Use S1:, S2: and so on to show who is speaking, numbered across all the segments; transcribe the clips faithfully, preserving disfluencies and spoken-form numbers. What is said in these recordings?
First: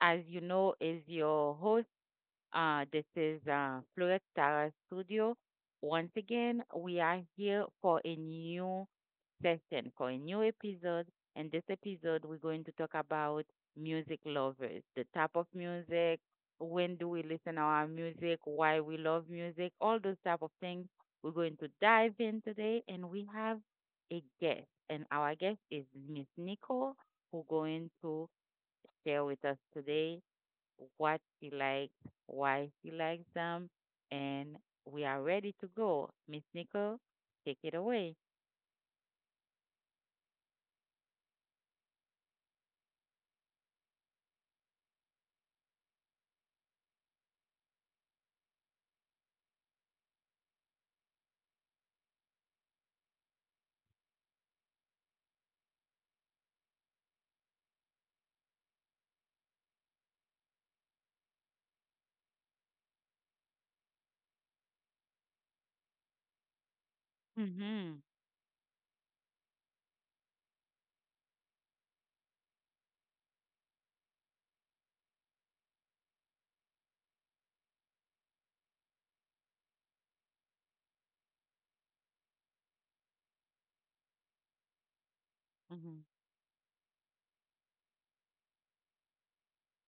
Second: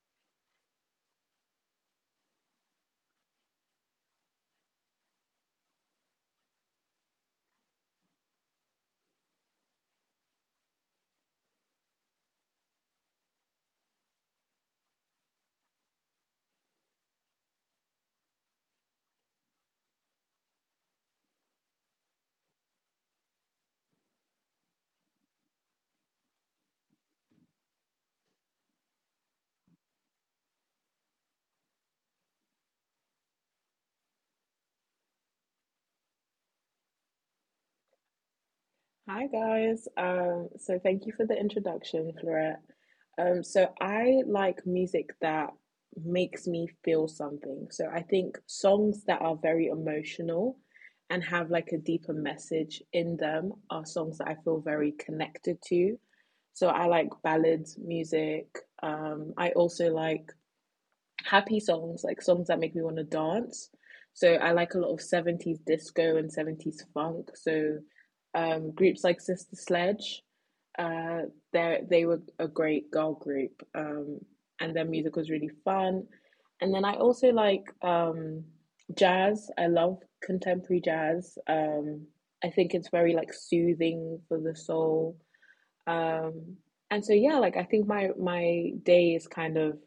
S1: As you know, is your host. Uh, this is uh, Fluget Tara Studio. Once again, we are here for a new session for a new episode. And this episode, we're going to talk about music lovers, the type of music, when do we listen our music, why we love music, all those type of things. We're going to dive in today, and we have a guest, and our guest is Miss Nicole, who going to share with us today what she likes, why she likes them, and we are ready to go. Miss Nicole, take it away.
S2: Hi guys. Um, so thank you for the introduction, Florette. Um, so I like music that makes me feel something. So I think songs that are very emotional and have like a deeper message in them are songs that I feel very connected to. So I like ballads music. Um, I also like happy songs, like songs that make me want to dance. So I like a lot of seventies disco and seventies funk. So
S1: Mm-hmm.
S2: um, groups like Sister Sledge, uh, they they were a great girl group, um, and their music was really fun. And then I also like um, jazz. I love contemporary jazz. Um, I think it's very like soothing for the soul.
S1: Mm-hmm.
S2: Um, and so yeah, like I think my my day is kind of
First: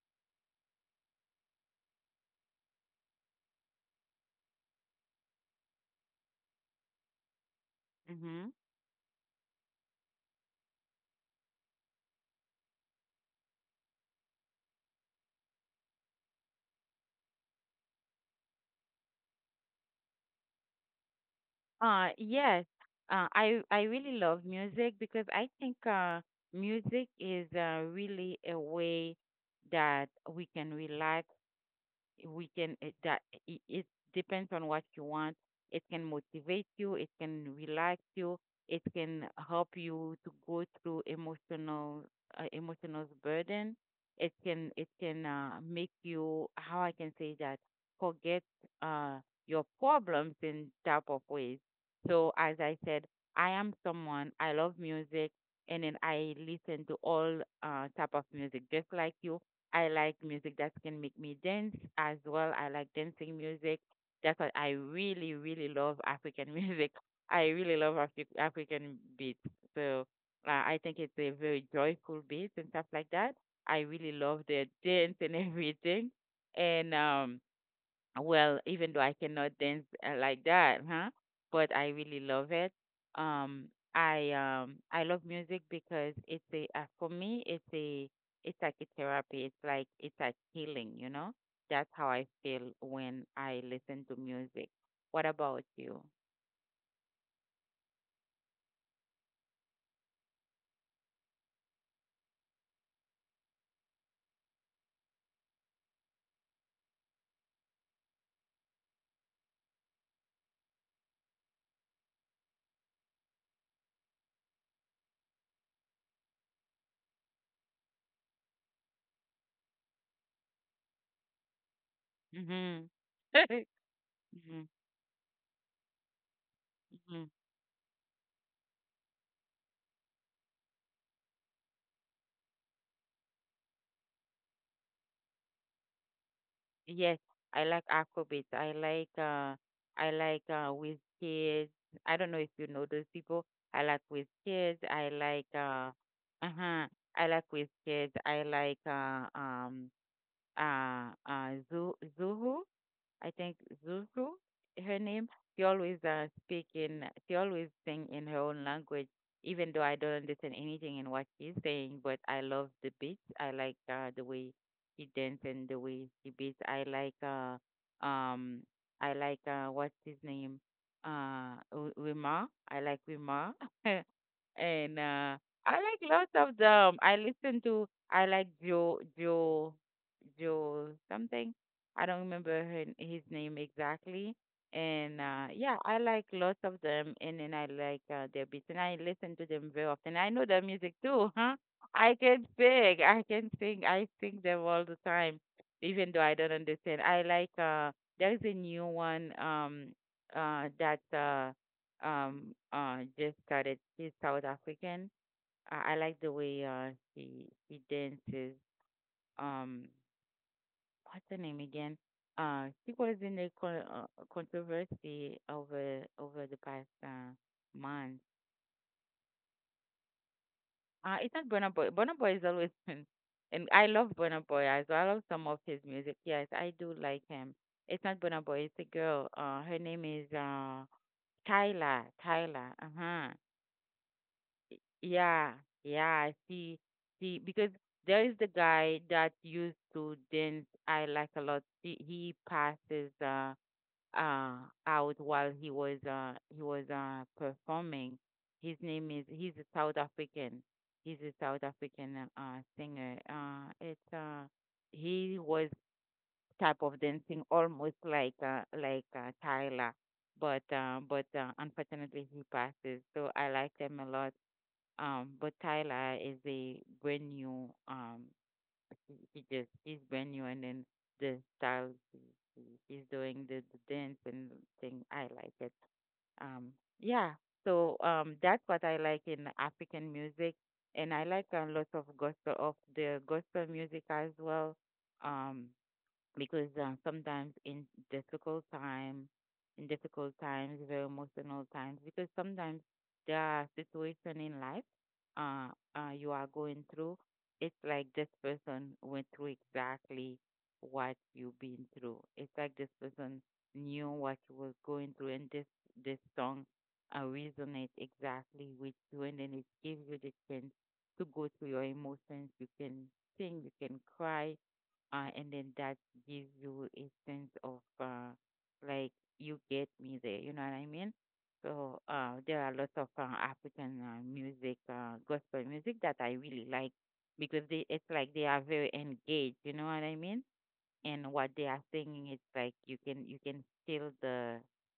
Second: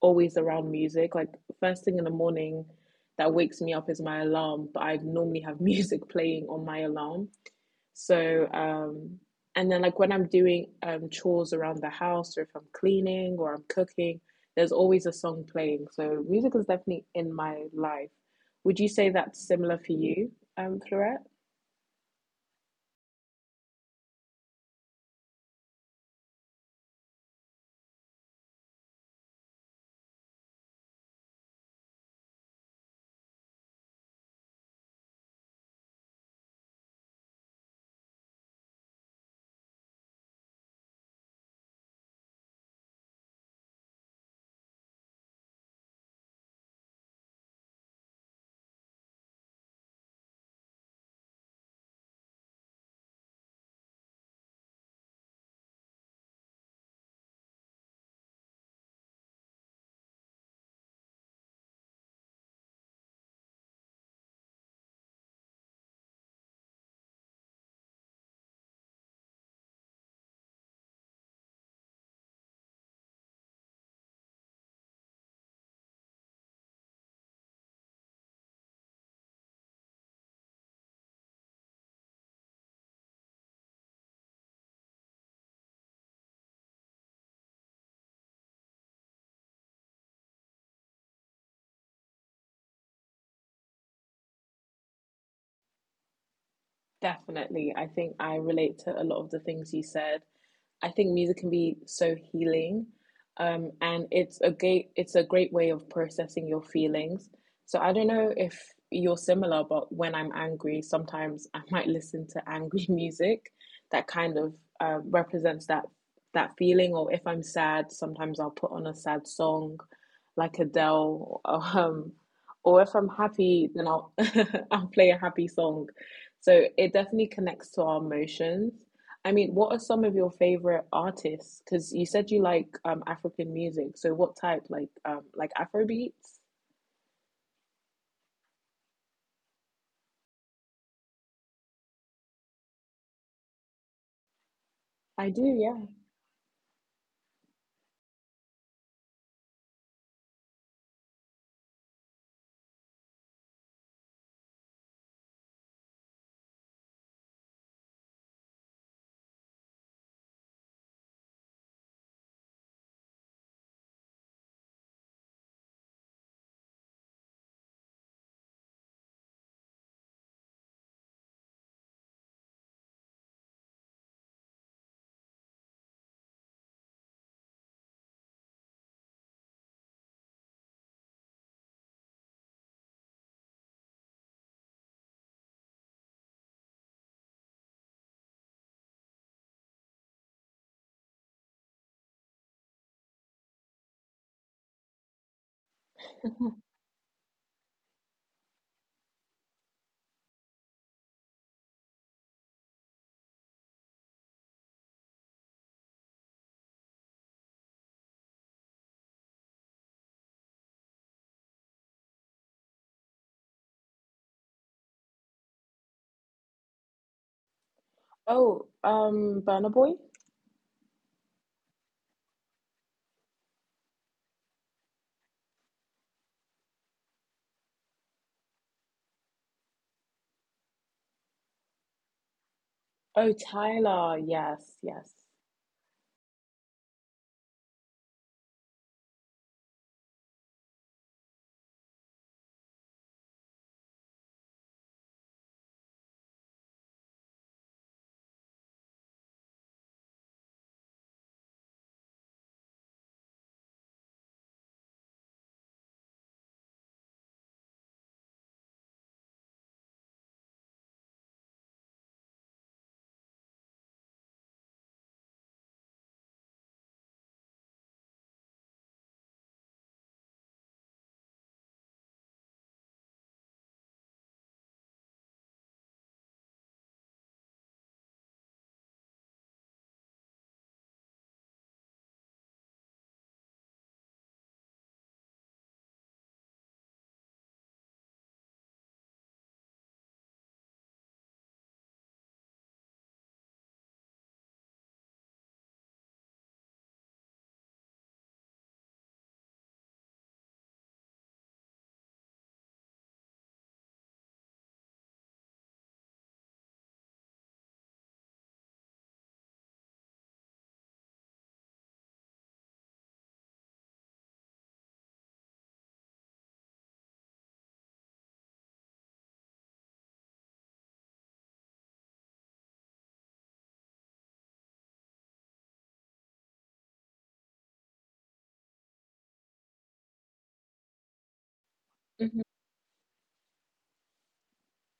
S2: always around music. Like first thing in the morning that wakes me up is my alarm, but I normally have music playing on my alarm. So
S1: Mm-hmm.
S2: um and then like when I'm doing um chores around the house or if I'm cleaning or I'm cooking, there's always a song playing. So music is definitely in my life. Would you say that's similar for you, um, Florette?
S1: Uh, yes, uh, I I really love music because I think uh, music is uh, really a way that we can relax we can it, that it, it depends on what you want, it can motivate you, it can relax you, it can help you to go through emotional uh, emotional burden, it can it can uh, make you, how I can say that, forget uh, your problems in type of ways. So as I said, I am someone I love music, and then I listen to all uh, type of music just like you. I like music that can make me dance as well. I like dancing music. That's what I really, really love, African music. I really love Afri- African beats. So uh, I think it's a very joyful beat and stuff like that. I really love the dance and everything. And um, well, even though I cannot dance uh, like that, huh? But I really love it. Um, I um I love music because it's a uh, for me it's a it's like a therapy. It's like it's like healing, you know? That's how I feel when I listen to music. What about you?
S2: Definitely. I think I relate to a lot of the things you said. I think music can be so healing. Um, and it's a great it's a great way of processing your feelings. So I don't know if you're similar, but when I'm angry, sometimes I might listen to angry music that kind of um, represents that that feeling. Or if I'm sad, sometimes I'll put on a sad song, like Adele. Um, or
S1: Mhm.
S2: if I'm happy, then I'll
S1: Mhm. Mhm.
S2: I'll play a happy song so it definitely connects to our emotions. I mean, what are some of your favorite artists? Because you said you like um African music. So what type? Like um like Afrobeats?
S1: Yes, I like Afrobeats. I like uh I like uh Wizkid. I don't know if you know those people. I like Wizkid. I
S2: I do,
S1: like
S2: yeah.
S1: uh, uh-huh. I like Wizkid. I like uh um uh uh Zu Zuhu. I think Zuzu, her name. She always uh, speak in, she always sing in her own language, even though I don't understand anything in what she's saying. But I love the beats. I like uh, the way she dance and the way she beats. I like, uh, um, I like uh, what's his name, uh, Wi- Wima. I like Wima, and uh, I like lots of them. I listen to, I like Joe, Joe, Joe something. I don't remember her, his name exactly. And uh, yeah, I like lots of them, and then I like uh, their beats, and I listen to them very often. I know their music too, huh? I can sing, I can sing, I sing them all the time, even though I don't understand. I like uh, there's a new one um uh that uh um uh just started. She's South African. I, I like the way uh she she dances. Um, what's her name again? Uh, she was in a co- uh, controversy over over the past uh, month.
S2: Oh, um Burna Boy?
S1: Uh, it's not Burna Boy. Burna Boy is always been, and I love Burna Boy as well. I love some of his music. Yes, I do like him. It's not Burna Boy. It's a girl. Uh, her name is uh, Tyla. Tyla. Uh huh.
S2: Oh, Tyler. Yes, yes.
S1: Yeah, yeah. See, see, because there is the guy that used to dance. I like a lot. He, he passes. Uh, uh, out while he was uh, he was uh, performing. His name is he's a South African. He's a South African uh, singer. Uh, it's uh, he was type of dancing almost like uh, like uh, Tyler, but uh, but uh, unfortunately he passes. So I like them a lot. Um, but Tyler is a brand new um, he, he just he's brand new and then the style, he's doing the, the dance and thing. I like it. Um, yeah. So um, that's what I like in African music, and I like a lot of gospel of the gospel music as well. Um, because uh, sometimes in difficult time, in difficult times, very emotional times, because sometimes there are situations in life uh, uh, you are going through. It's like this person went through exactly what you've been through. It's like this person knew what you was going through, and this this song uh, resonates exactly with you, and then it gives you the chance to go through your emotions. You can sing, you can cry, uh, and then that gives you a sense of uh, like you get me there. You know what I mean? So uh, there are lots of uh, African uh, music, uh, gospel music that I really like because they it's like they are very engaged. You know what I mean? And what they are singing,
S2: Mhm.
S1: it's like you can you can feel the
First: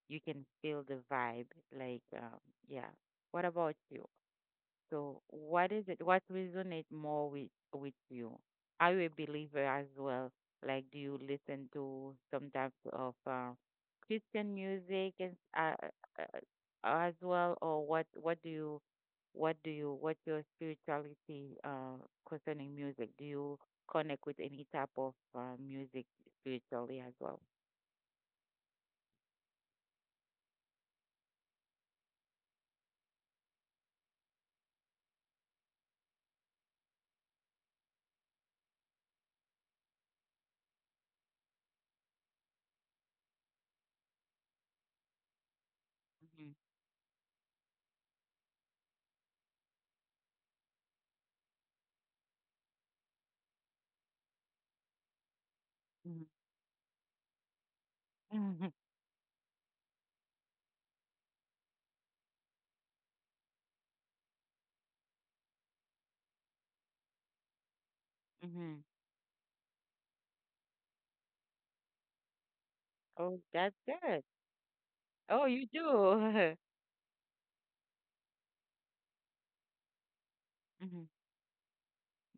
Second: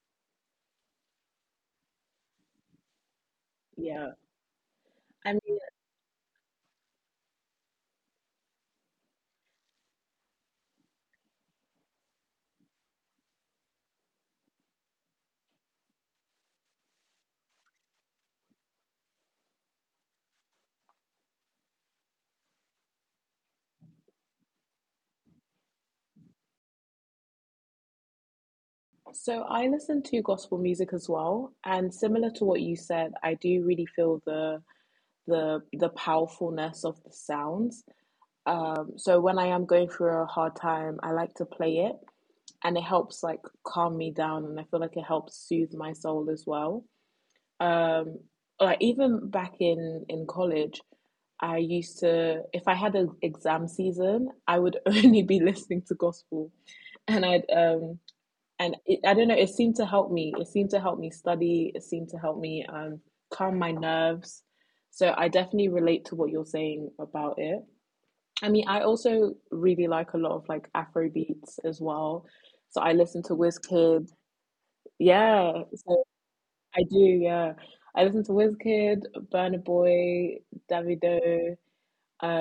S1: you can feel the vibe. Like um, yeah. What about you?
S2: Yeah.
S1: So
S2: I mean,
S1: what is it? What resonate more with with you? Are you a believer as well? Like, do you listen to some type of uh, Christian music and uh, uh, as well, or what? What do you? What do you? What's your spirituality uh, concerning music? Do you connect with any type of uh, music spiritually as well?
S2: so I listen to gospel music as well, and similar to what you said, I do really feel the the the powerfulness of the sounds. Um, so when I am going through a hard time, I like to play it and it helps like calm me down and I feel like it helps soothe my soul as well. Um, like even back in in college, I used to, if I had an exam season, I would only be listening to
S1: Mm-hmm.
S2: gospel, and I'd um
S1: Hmm.
S2: and it, I don't know, it seemed to help me, it seemed to help me study, it seemed to help me um calm my nerves. So I definitely relate to what you're saying about it. I mean,
S1: Hmm.
S2: I also really like a lot of like Afro beats as well. So I listen to
S1: Oh, that's
S2: Wizkid.
S1: good. Oh,
S2: Yeah,
S1: you
S2: so
S1: do.
S2: I do, yeah. I listen to Wizkid, Burna Boy, Davido,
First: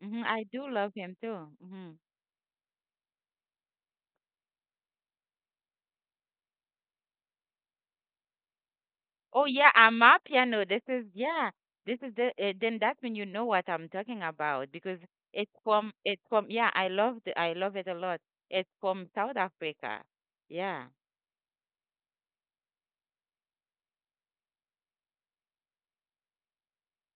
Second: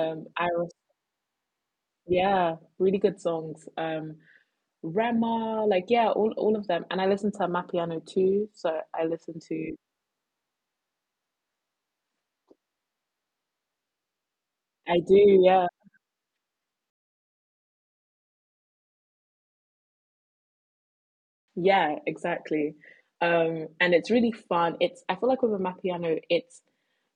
S1: Hmm. I do
S2: Iris.
S1: love him too. Hmm.
S2: Yeah, really good songs. Um, Rema, like yeah, all all of them. And I listen to Amapiano too. So I listen
S1: Oh yeah,
S2: to
S1: I'm a piano. This is, yeah. This is the uh, then that's when you know what I'm talking about
S2: I
S1: because
S2: do,
S1: it's
S2: yeah.
S1: from it's from, yeah. I love the I love it a lot. It's from South Africa. Yeah.
S2: Yeah, exactly. Um, and it's really fun. It's I feel like with a Amapiano, it's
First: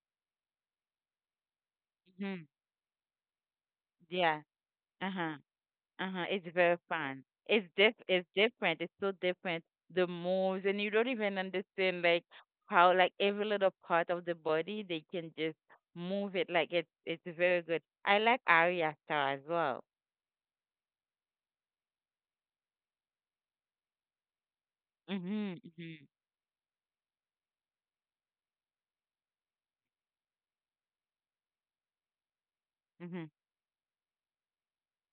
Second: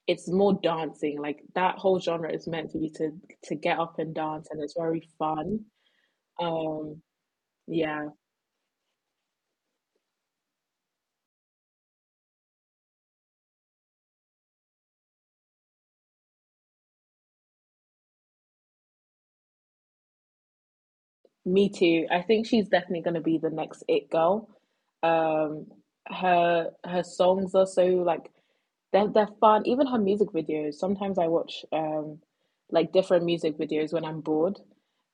S2: it's more dancing. Like that whole genre is
S1: Hmm.
S2: meant for you to to get up and
S1: Yeah.
S2: dance, and it's very
S1: Uh huh.
S2: fun.
S1: Uh-huh. It's very
S2: Um,
S1: fun. It's diff
S2: yeah,
S1: it's different. It's so different. The moves and you don't even understand like how like every little part of the body they can just move it like it's it's very good. I like Arya Star as well.
S2: me too. I think she's definitely going to be the next it girl.
S1: Mhm.
S2: Um,
S1: Mhm.
S2: her her songs are so like they're they're fun. Even her music videos. Sometimes I watch um like different
S1: Mhm.
S2: music videos when I'm bored,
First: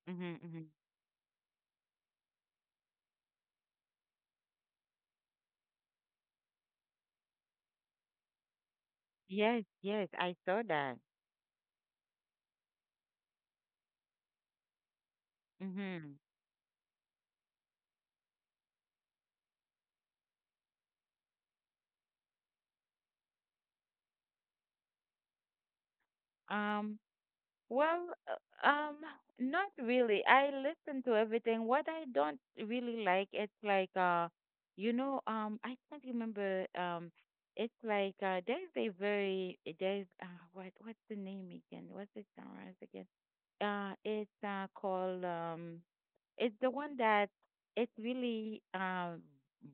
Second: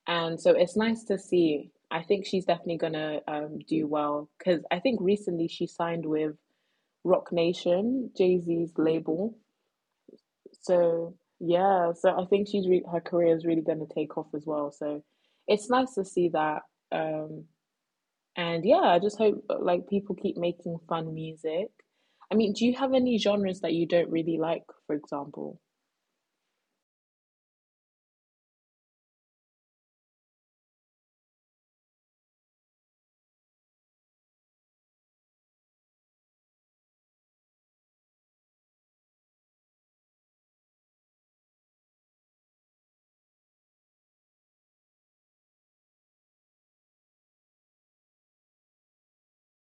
S2: and
S1: Mhm.
S2: so
S1: Mhm.
S2: it's nice to see. I think she's definitely gonna um do well because I think recently she signed with Rock Nation, Jay-Z's label.
S1: Yes, yes, I saw that.
S2: So yeah, so I think she's re- her career is really going to take off as well. So it's nice to
S1: Mhm.
S2: see that. Um, and yeah, I just hope like people keep making fun music. I mean, do you have any genres that you don't really like, for example?
S1: Um, well, uh, um, not really. I listen to everything. What I don't really like, it's like uh, you know, um, I can't remember. Um, it's like uh, there's a very eh, there's uh, what what's the name again? What's the genre again? Uh, it's uh, called um, it's the one that it's really uh,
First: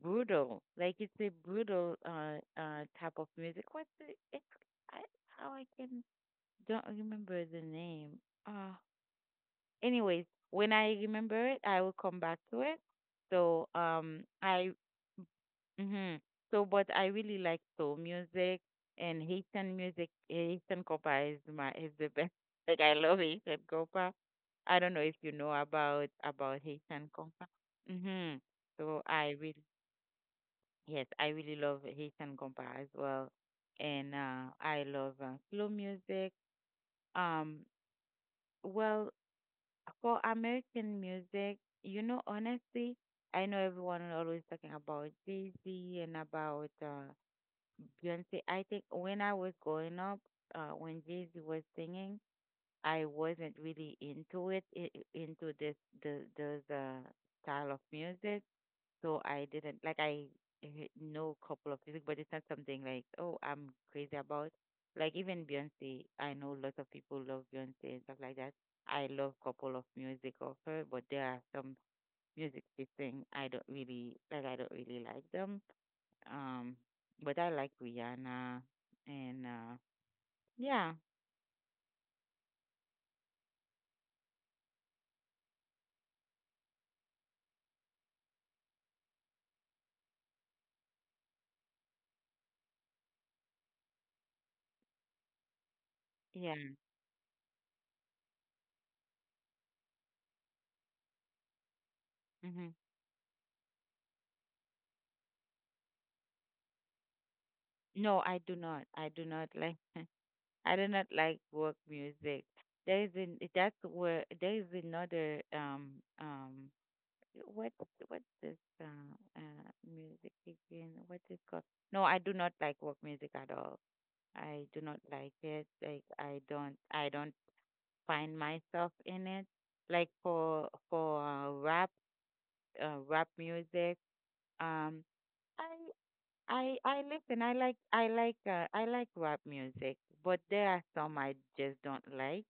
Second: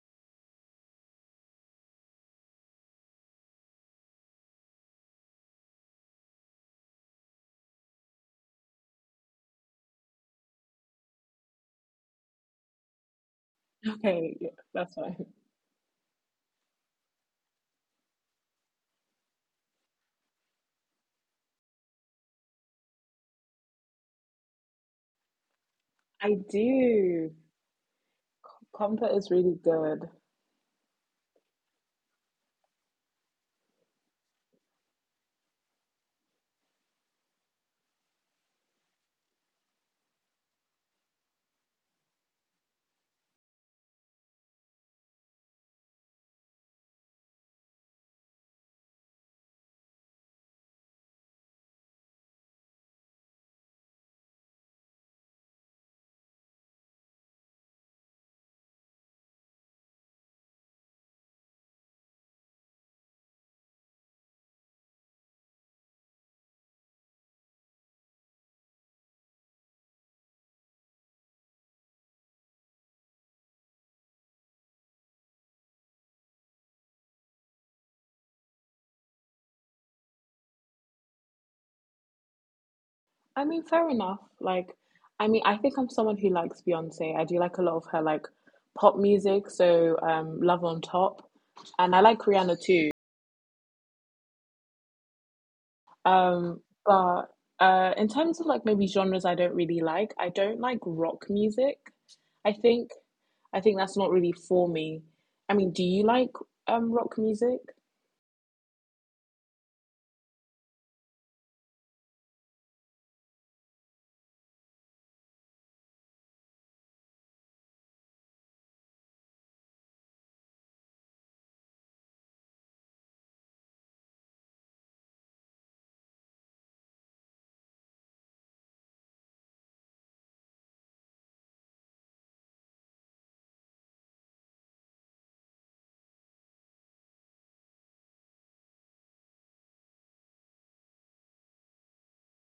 S1: brutal. Like it's a brutal uh uh type of music. What's the it's I how I can don't remember the name. Uh, anyways, when I remember it, I will come back to it. So um,
S2: Okay, yeah,
S1: I,
S2: that's fine.
S1: hmm, so but I really like soul music and Haitian music. Haitian Copa is my is the best. Like I love Haitian Copa. I don't know if you know about
S2: I
S1: about Haitian
S2: do.
S1: Compa. Mhm. So
S2: Comfort
S1: I
S2: is really
S1: really,
S2: good.
S1: yes, I really love Haitian Compa as well, and uh, I love uh, slow music. Um, well, for American music, you know, honestly, I know everyone is always talking about Jay-Z and about uh, Beyonce. I think when I was growing up, uh, when Jay-Z was singing, I wasn't really into it, i- i- into this the those uh, style of music. So I didn't like I eh, know a couple of music, but it's not something like, oh, I'm crazy about. Like even Beyonce, I know lots of people love Beyonce and stuff like that. I love couple of music of her, but there are some music she sing I don't really like. I don't really like them. Um, but I like Rihanna and uh, yeah,
S2: I mean, fair enough. Like, I mean, I think I'm someone who likes Beyonce. I do like a lot of her like pop music, so um, Love on Top, and I like Rihanna too.
S1: yeah.
S2: Um, but uh, in terms of like maybe genres, I don't really like. I don't like rock music. I
S1: Hmm.
S2: think, I think that's not really for me. I mean, do you like um rock music?
S1: No, I do not. I do not like. I do not like work music. There is an that's where there is another um, um, what what's this uh, uh, music again? What's it called? No, I do not like work music at all. I do not like it. Like I don't I don't find myself in it. Like for for uh, rap uh, rap music um, I I I listen. I like I like uh, I like rap music, but there are some I just don't like.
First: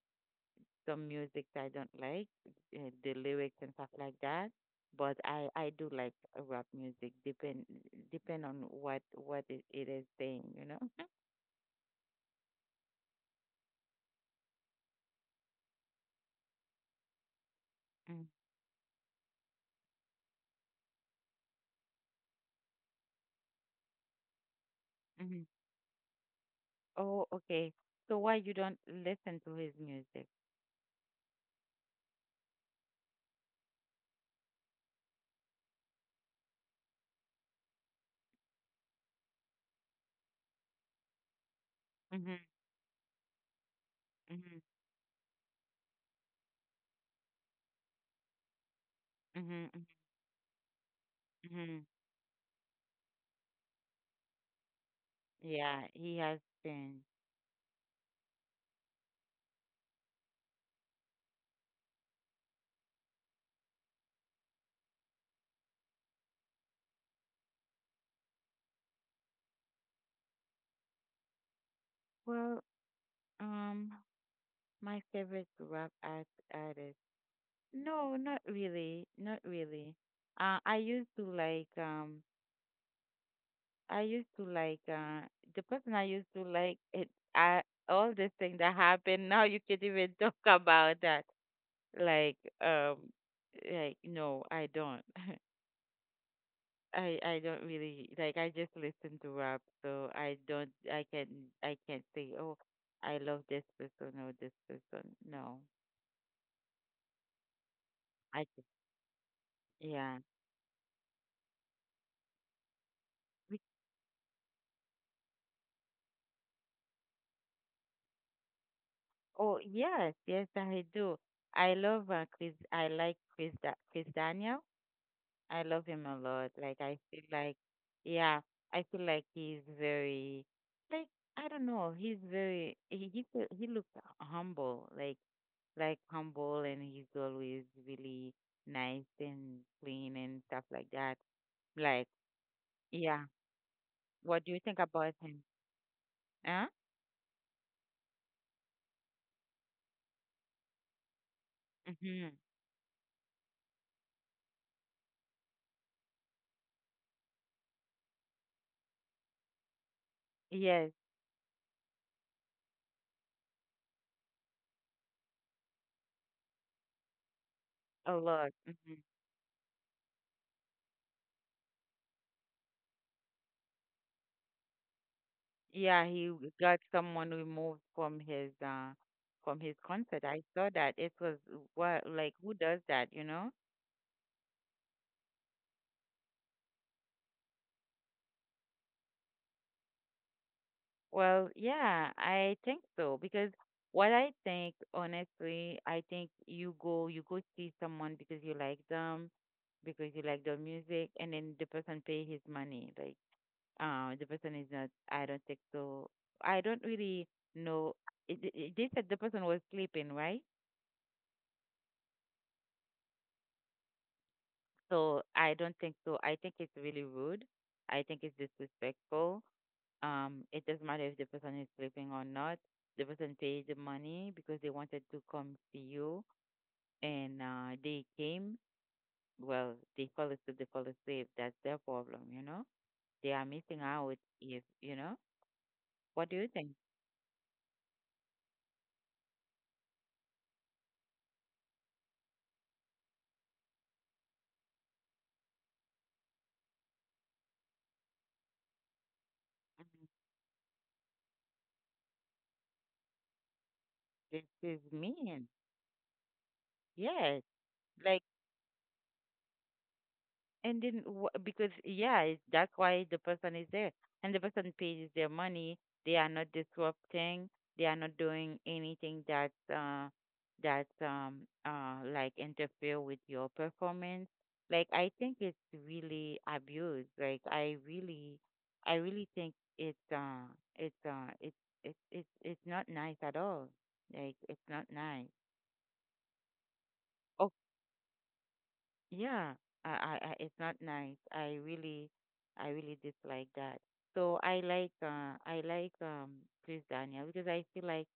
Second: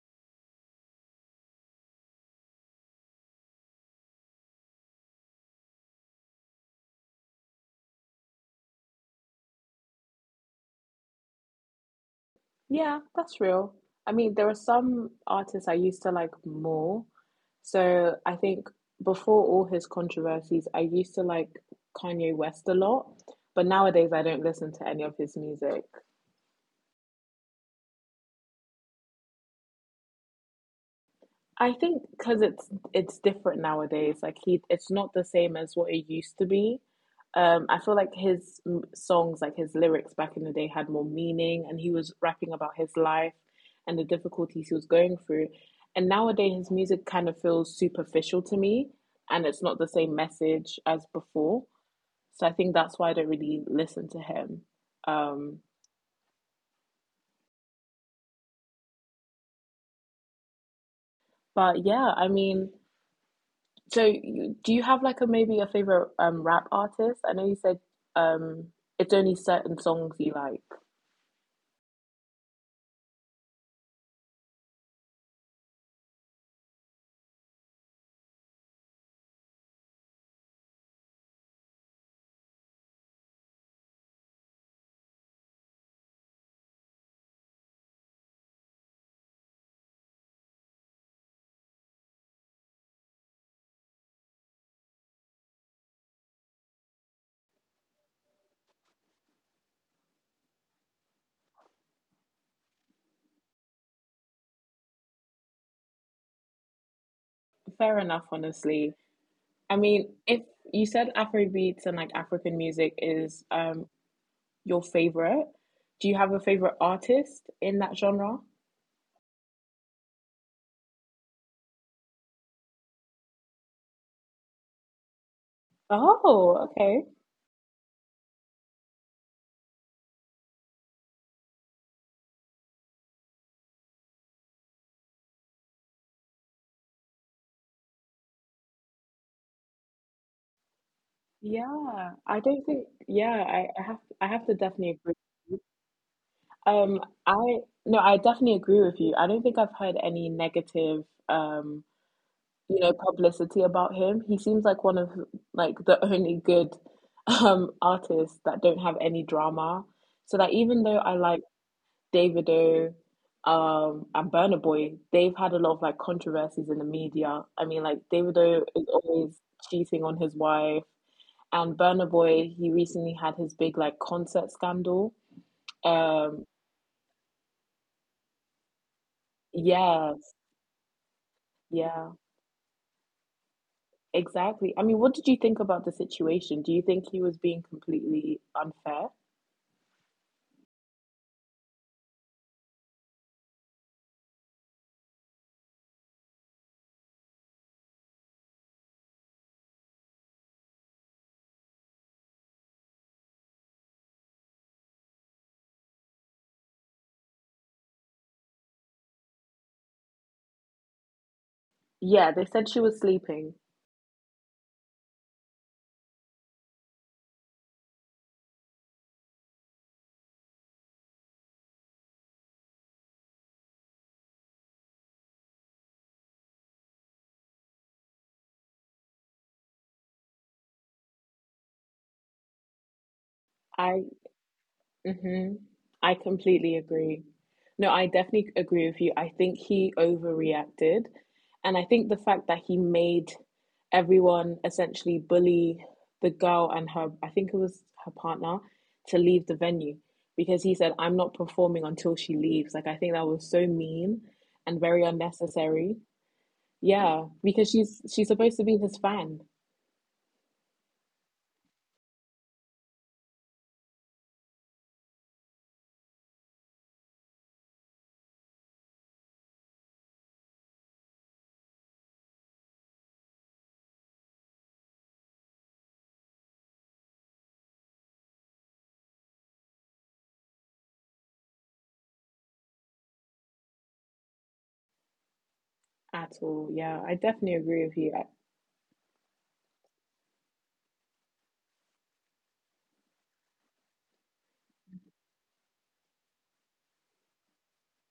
S1: Some music that I don't like, uh, the lyrics and stuff like that. But I I do like uh, rap music, depend depend on what what it, it is saying, you know.
S2: Yeah, that's real. I mean, there are some artists I used to like more. So
S1: Mm,
S2: I think before all his controversies, I used to like Kanye West a lot. But nowadays, I don't listen to any of his
S1: mhm.
S2: music.
S1: Oh, okay. So why you don't listen to his music?
S2: I think because it's it's different nowadays. Like he, it's not the same as what it used to be. Um, I feel like his m- songs, like his lyrics back in the day, had more meaning, and he was
S1: Mhm,
S2: rapping about his life and the
S1: mhm,
S2: difficulties he was going through. And nowadays, his music kind of feels superficial to me, and it's
S1: mhm,
S2: not the
S1: mhm,
S2: same message as before.
S1: mhm.
S2: So I think that's why I don't really listen to him. Um,
S1: Yeah, he has been.
S2: but yeah, I mean, so, you, do you have like a maybe a favorite um rap artist? I know you said um it's only certain songs you like.
S1: Well, um, my favorite rap art artist. No, not really, not really. Uh, I used to like um, I used to like uh the person I used to like, it, I, all this thing that happened now you can't even talk about that. Like um, like no, I don't. I I don't really like, I just listen to rap so I don't I can, I can't say, oh, I love this person or this person. No.
S2: Fair enough,
S1: I just,
S2: honestly. I mean,
S1: yeah.
S2: if you said Afrobeats and like African music is
S1: Which-
S2: um your favorite, do you have a favorite artist in that genre?
S1: Oh yes, yes I do. I love uh, Chris I like Chris da- Chris Daniel. I love him a lot. Like,
S2: Oh,
S1: I feel
S2: okay.
S1: like yeah, I feel like he's very like, I don't know, he's very he he feel- he looks humble, like, like humble, and he's always really nice and clean and stuff like that. Like
S2: Yeah, I don't think.
S1: yeah,
S2: Yeah, I, I have. I
S1: what do
S2: have
S1: you
S2: to
S1: think
S2: definitely
S1: about
S2: agree.
S1: him? Huh?
S2: Um, I no, I definitely agree with you. I don't think I've heard any negative um
S1: Mhm.
S2: you know, publicity about him. He seems like one of like the only good um artists that don't have any drama. So that
S1: Yes,
S2: even though I like Davido um and Burna Boy, they've had a lot of like controversies in the media. I mean like
S1: a lot.
S2: Davido
S1: Hmm.
S2: is always cheating on his wife and Burna Boy, he recently had his big like concert scandal.
S1: Yeah, he
S2: Um
S1: got someone removed from his uh from his concert. I
S2: yes,
S1: saw that. It was what,
S2: yeah.
S1: like who does that, you know?
S2: Exactly. I mean, what did you think about the situation? Do you think he was being completely unfair?
S1: Well, yeah, I think so, because what I think, honestly, I think you go you go see someone because you like them, because you like their music, and then the person pay his money. Like, uh, the person is not. I don't think so. I don't really know. It, it, it- they said the person was sleeping, right?
S2: Yeah, they said she was sleeping.
S1: So I don't think so. I think it's really rude. I think it's disrespectful. Um, it doesn't matter if the person is sleeping or not. The person paid the money because they wanted to come see you, and uh, they came. Well, they fall asleep. They fall asleep. That's their problem. You know, they are missing
S2: I
S1: out. If you know,
S2: hmm I
S1: what do you think?
S2: completely agree. No, I definitely agree with you. I think he overreacted. And I think the fact that he made everyone essentially bully the girl and her, I think it was her partner, to leave the venue because he said, I'm not performing until she leaves. Like, I think that was so mean
S1: This
S2: and
S1: is
S2: very
S1: mean.
S2: unnecessary. Yeah,
S1: Yes,
S2: because she's
S1: like
S2: she's supposed to be his fan
S1: and then wh- because yeah it- that's why the person is there, and the person pays their money. They are not disrupting, they are not doing anything that uh that um uh like interfere with your performance. Like, I think it's really abuse. Like, I really, I really think it's uh it's uh it's it's it's it's not nice at all. Like, it's not nice.
S2: at all. Yeah, I definitely agree with you. I-
S1: Yeah, I, I, I it's not nice. I really, I really dislike that. So I like, uh, I like um Chris Daniel, because I feel like,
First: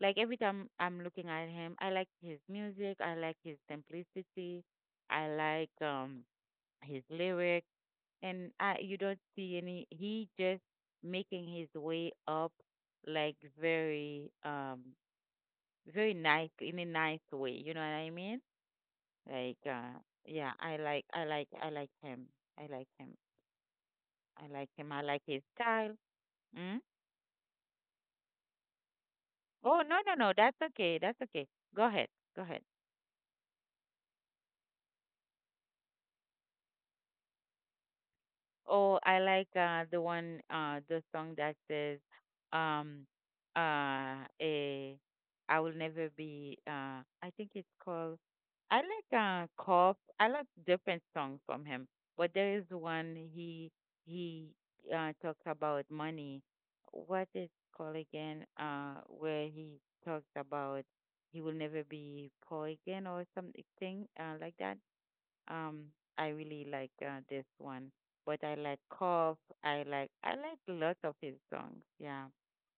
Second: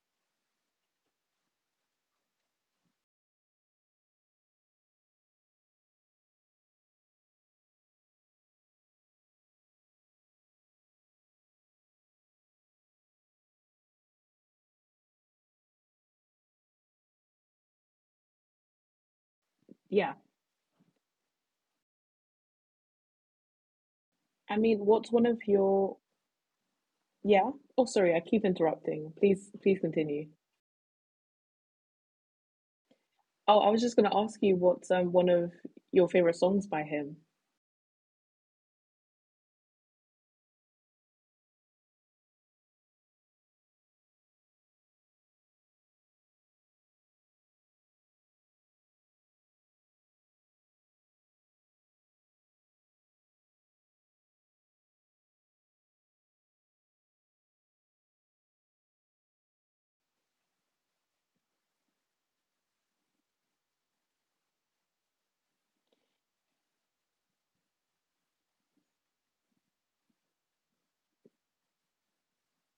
S1: like every time I'm looking at him, I like his music. I like his simplicity. I like um his lyrics, and I you don't see any. He just making his way up, like very um very nice, in a nice way. You know what I mean? Like, uh,
S2: Yeah.
S1: yeah, I like, I like, I like him. I like him. I
S2: I
S1: like
S2: mean,
S1: him. I
S2: what's
S1: like
S2: one of
S1: his
S2: your
S1: style. Mm?
S2: yeah? Oh, sorry, I keep interrupting. Please, please
S1: Oh, no, no,
S2: continue.
S1: no. That's okay. That's okay. Go ahead. Go ahead.
S2: Oh, I was just going to ask you what's um one of your favorite songs by him.
S1: Oh, I like uh the one uh the song that says um uh eh, I will never be uh I think it's called I like uh Cough. I like different songs from him. But there is one he he uh talks about money. What is called again? Uh, where he talks about he will never be poor again or something uh like that. Um, I really like uh, this one, but I like Cough. I like I like lots of his songs. Yeah,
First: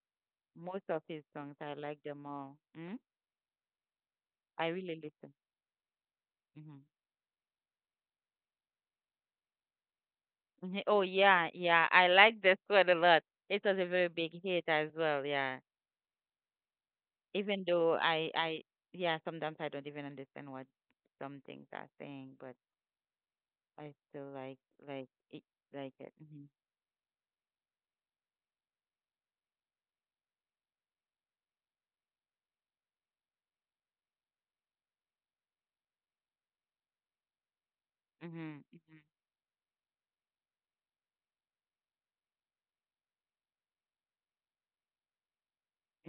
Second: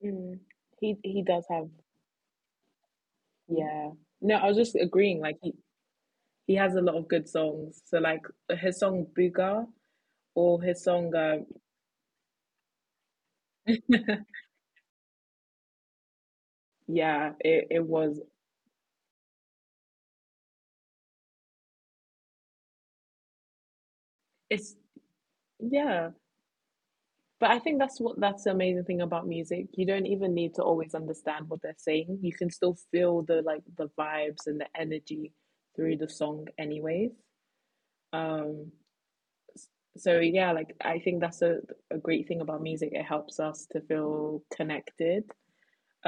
S2: Mm.
S1: most
S2: He
S1: of his
S2: he does
S1: songs,
S2: have
S1: I like them all. Mm?
S2: yeah. No, I was
S1: I
S2: just
S1: really
S2: agreeing.
S1: listen.
S2: Like he he has
S1: Hmm.
S2: a lot of good songs. So like his song Booger or his
S1: Oh
S2: song um
S1: yeah, yeah. I like this one a lot. It was a very big hit as well. Yeah,
S2: yeah,
S1: even
S2: it it
S1: though
S2: was
S1: I I yeah, sometimes I don't even understand what some things are saying, but I still like
S2: it's
S1: like it like
S2: yeah.
S1: it. Mm-hmm.
S2: But I think that's what that's the amazing thing about music. You don't even need to always understand what they're saying. You can still feel the like the vibes and the energy through the song anyways.
S1: Mm-hmm.
S2: Um so yeah, like I think that's a, a great thing about music. It helps us to feel connected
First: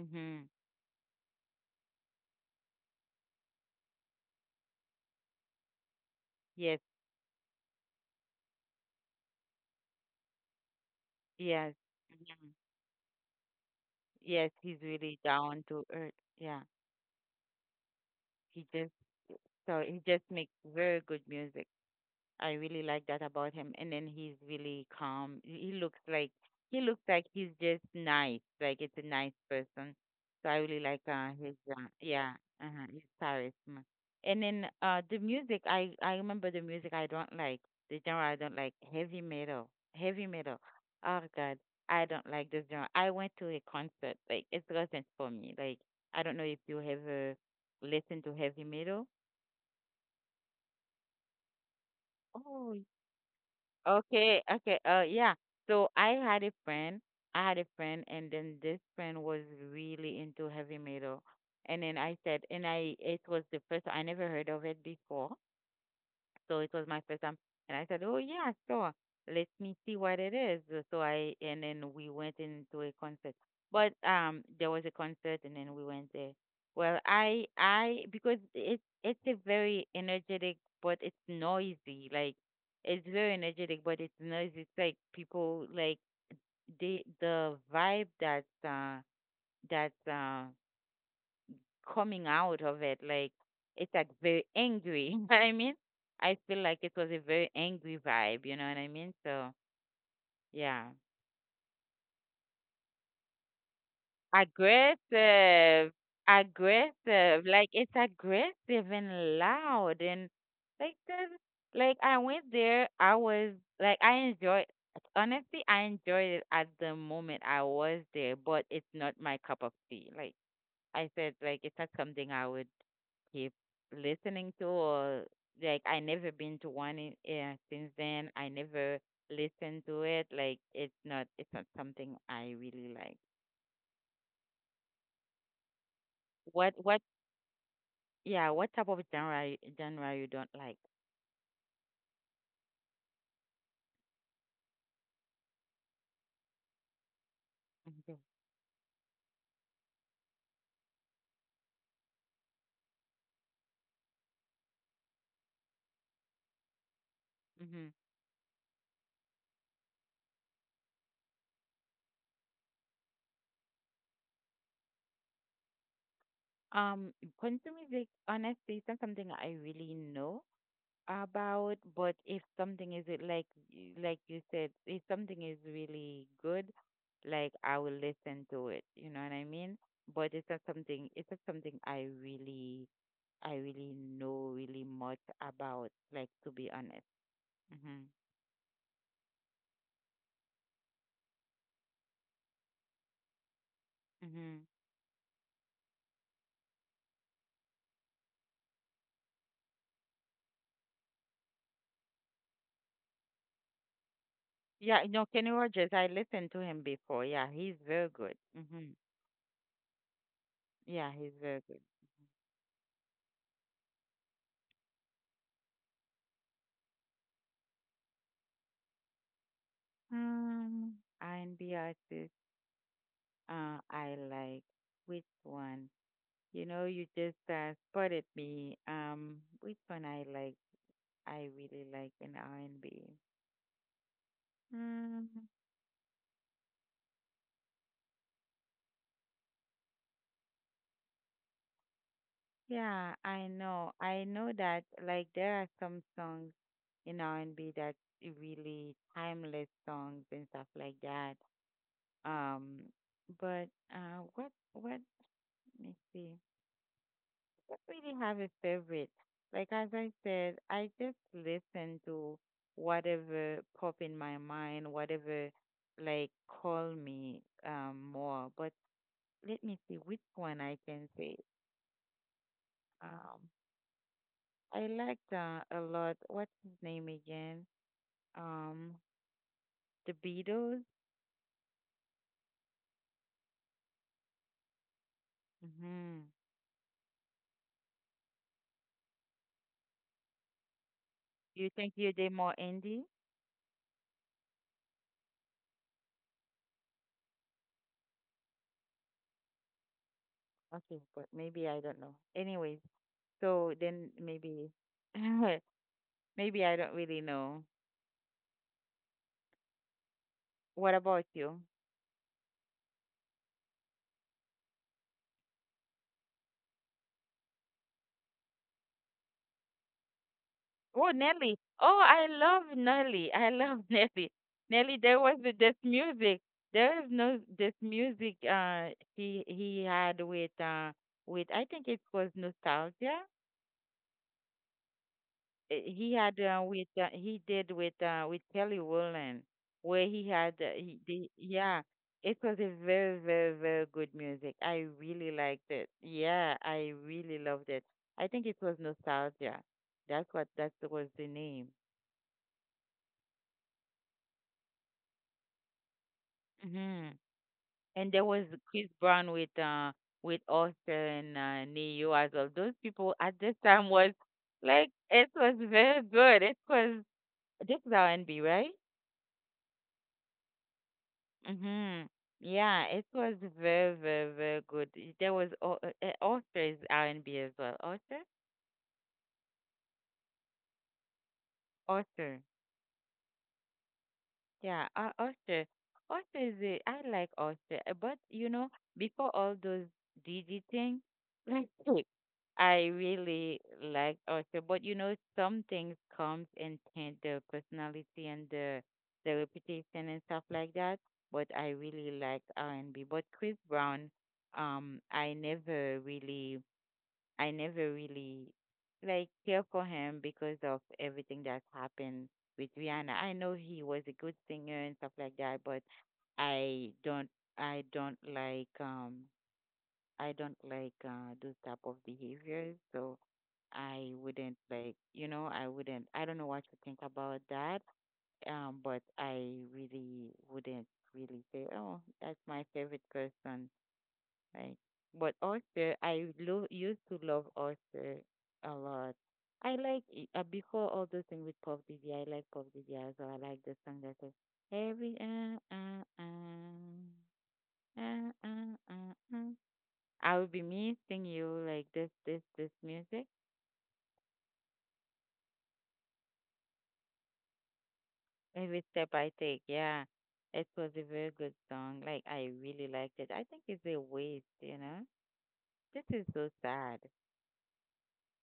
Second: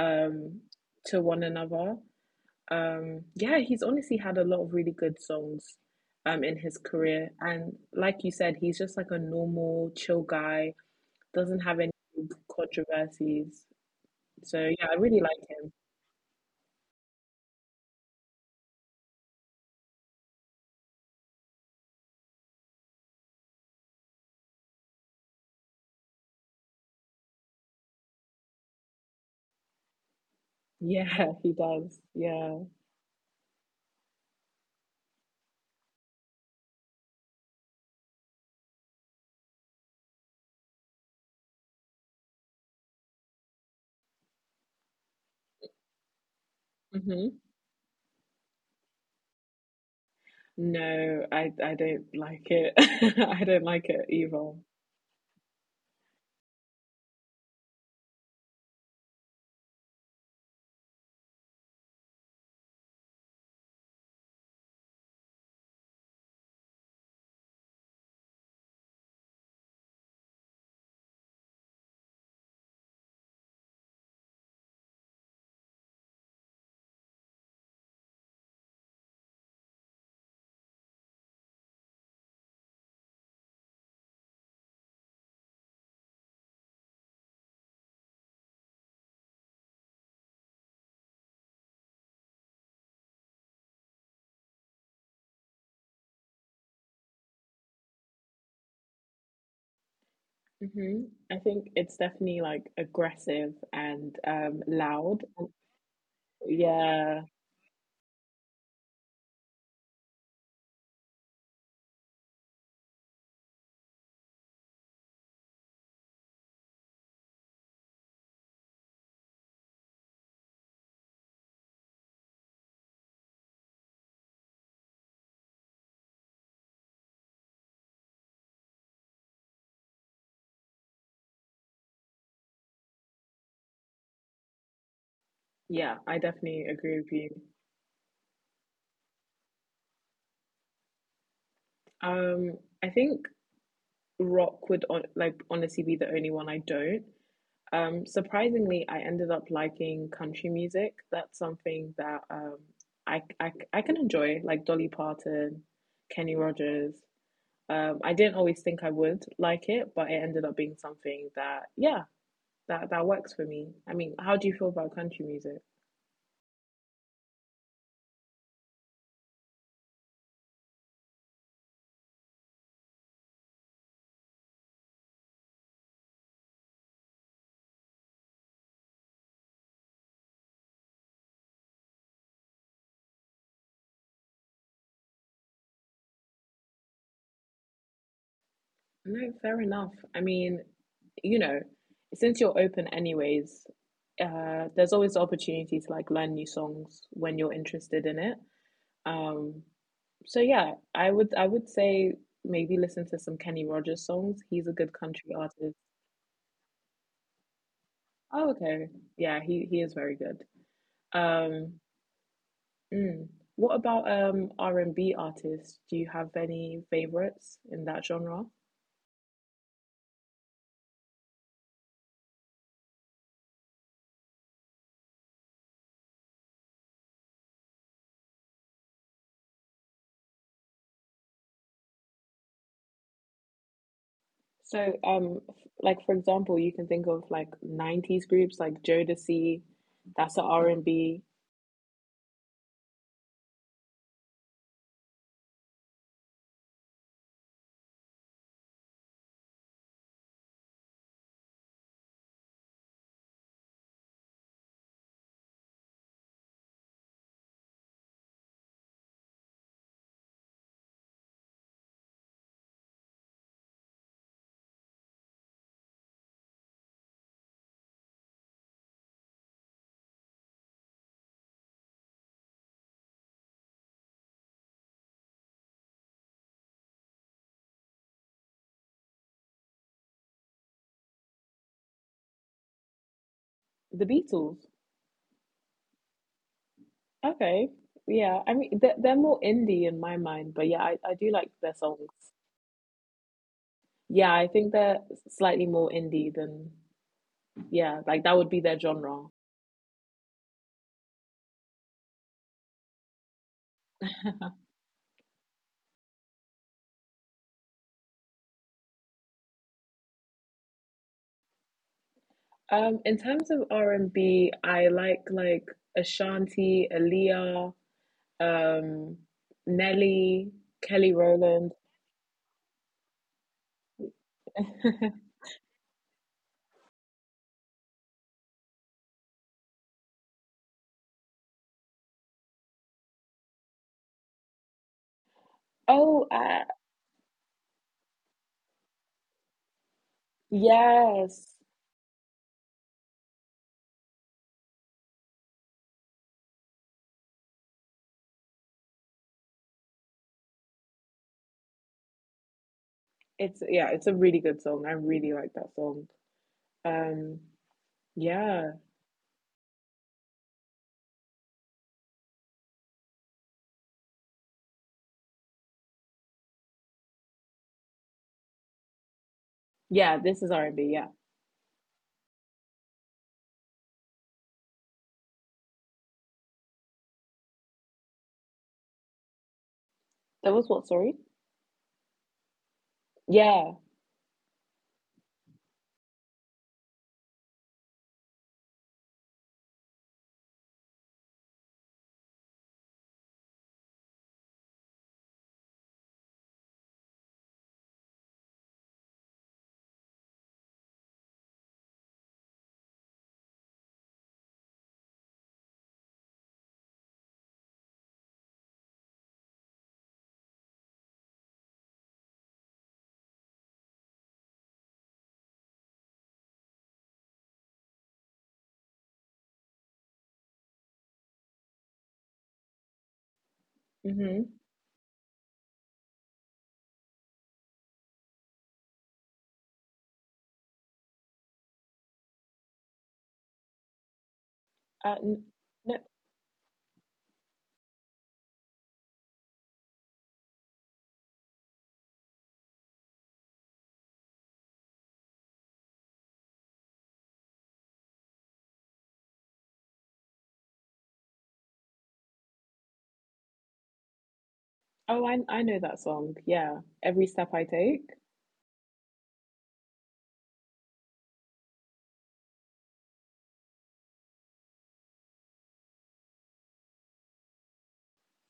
S1: Mm-hmm. Mm-hmm.
S2: to one another. Um yeah, he's honestly had a lot of really good songs um in his
S1: Yes.
S2: career and like you said, he's just like a normal chill guy doesn't
S1: Yes.
S2: have any
S1: Mm-hmm.
S2: controversies.
S1: Yes,
S2: So
S1: he's
S2: yeah, I
S1: really
S2: really like
S1: down
S2: him.
S1: to earth. Yeah, he just so he just makes very good music. I really like that about him. And then he's really calm. He he looks like he looks like he's just nice. Like, it's a nice person. So I really like uh
S2: Yeah, he
S1: his uh,
S2: does.
S1: yeah
S2: Yeah.
S1: uh huh his charisma. And then uh the music, I I remember the music I don't like the genre. I don't like heavy metal, heavy metal. Oh God, I don't like this genre. I went to a concert, like it wasn't for me. Like, I don't know if you ever
S2: hmm
S1: listened to heavy metal.
S2: No, I I don't like it.
S1: Oh,
S2: I don't like it
S1: okay,
S2: either.
S1: okay. Uh, yeah. So I had a friend. I had a friend, and then this friend was really into heavy metal. And then I said, and I it was the first, I never heard of it before. So it was my first time. And I said, "Oh, yeah, sure, let me see what it is." So I, and then we went into a concert. But um, there was a concert and then we went there. Well, I, I, because it's, it's a very energetic, but it's noisy. Like, it's very energetic, but it's noisy. It's like people, like, they, the vibe that, uh, that, uh, coming out of it. Like, it's like very angry. You know what I mean? I feel like it was a very angry vibe, you know what I mean? So yeah.
S2: Hmm I think it's definitely like aggressive and um loud.
S1: Aggressive.
S2: Yeah,
S1: Aggressive. Like, it's aggressive and loud, and like there's like I went there, I was like I enjoyed, honestly I enjoyed it at the moment I was there, but it's not my cup of tea. Like, I said like it's not something I would keep listening to, or like I never been to one in, yeah, since then. I never listened to it. Like, it's not it's not something I really like.
S2: yeah, I definitely
S1: What what
S2: agree with you.
S1: yeah, what type of genre y- genre you don't like?
S2: Um, I think rock would on, like honestly be the only one I don't. Um, surprisingly, I ended up liking country music. That's something that um, I, I, I can enjoy, like Dolly Parton, Kenny Rogers.
S1: Mm-hmm.
S2: Um, I didn't always think I would like it, but it ended up being something that, yeah, that, that works for me. I mean, how do you feel about country music?
S1: Um, country music, honestly, it's not something I really know about, but if something is it like y- like you said, if something is really good, like I will listen to it. You know what I mean? But it's not something. It's not something I really I really know really much about. Like, to be honest. Mhm.
S2: No, fair enough. I mean, you know, since you're open anyways,
S1: Mhm.
S2: uh, there's always the opportunity to like learn new songs when you're interested in it. Um, so yeah, I would I would say maybe listen to some Kenny Rogers songs. He's a good
S1: Yeah. No,
S2: country
S1: Kenny
S2: artist.
S1: Rogers. I listened to him before. Yeah, he's very good.
S2: Oh, okay.
S1: Mhm.
S2: Yeah, he he is very good.
S1: Yeah, he's very
S2: Um,
S1: good.
S2: Mm. What about um R and B artists? Do you have any favorites in that genre?
S1: Um, R and B artist. Uh, I like which one? You know, you just uh, spotted me. Um, which one I like? I really like in R and B.
S2: So,
S1: Mm,
S2: um, f- like for example, you can think of like nineties groups like Jodeci, that's a R and B,
S1: yeah, I know. I know that like there are some songs in R and B that really timeless songs and stuff like that. Um, but uh, what what? Let me see. Don't really have a favorite. Like, as I said, I just listen to whatever pop in my mind, whatever like call me um more. But let me see which one I can say. Um, I liked uh, a lot, what's his name again? Um, the Beatles.
S2: the Beatles.
S1: Mm-hmm.
S2: Okay. Yeah. I mean, they're, they're more indie in my mind, but yeah, I, I do like
S1: You
S2: their
S1: think
S2: songs.
S1: you did more indie?
S2: Yeah, I think they're slightly more indie than, yeah, like that would be their genre.
S1: Okay, but maybe I don't know. Anyways, so then maybe maybe I don't really know. What about you?
S2: Um, in terms of R and B, I like like Ashanti, Aaliyah, um, Nelly, Kelly
S1: Oh, Nelly.
S2: Rowland.
S1: Oh, I love Nelly. I love Nelly. Nelly, there was th- this music. There is no this music uh he he had with uh with I think it was Nostalgia. Uh, He
S2: Oh,
S1: had
S2: uh,
S1: uh, with uh, he did with uh with Kelly Rowland, where he had uh, he, the,
S2: yes.
S1: yeah, it was a very, very, very good music. I really liked it. Yeah, I really loved it. I think it was Nostalgia. That's what that was the name.
S2: It's Yeah, it's a really good song. I really like that song.
S1: Hmm.
S2: Um,
S1: And there was
S2: yeah.
S1: Chris Brown with uh with Austin uh, Neo as well. Those people at this time was like it was very good. It was this is R and B, right?
S2: Yeah, this is R and B, yeah.
S1: Mhm. Yeah, it was very, very, very good. There was Au- uh, uh, Author is R and B as well. Author,
S2: That was what, sorry?
S1: author.
S2: Yeah.
S1: Yeah, uh, Ulster. Ulster is a, I like Ulster, uh, but you know, before all those D D things, like I really like Ulster. But you know, some things comes and taint the personality and the the reputation and stuff like that. But I really like R and B. But Chris Brown, um, I never really I never really like care for him because of everything that happened with Rihanna. I know he was a good singer and stuff like that, but I don't I don't like um I don't like uh those type of behaviors. So I
S2: Hmm.
S1: wouldn't like, you know, I wouldn't, I don't know what to think about that. Um, but I really wouldn't really say, "Oh, that's my favorite person," right?
S2: Uh,
S1: But
S2: n- no,
S1: oyster, I lo- used to love oyster a lot. I like i- uh, before all those things with Puff Diddy. I like Puff Diddy as well. I like the song that says every uh uh uh uh uh uh. uh. I will be missing you, like this this this music.
S2: oh, I I know that song. Yeah, every step I take.
S1: Every step I take. Yeah, it was a very good song. Like, I really liked it. I think it's a waste, you know. This is so sad.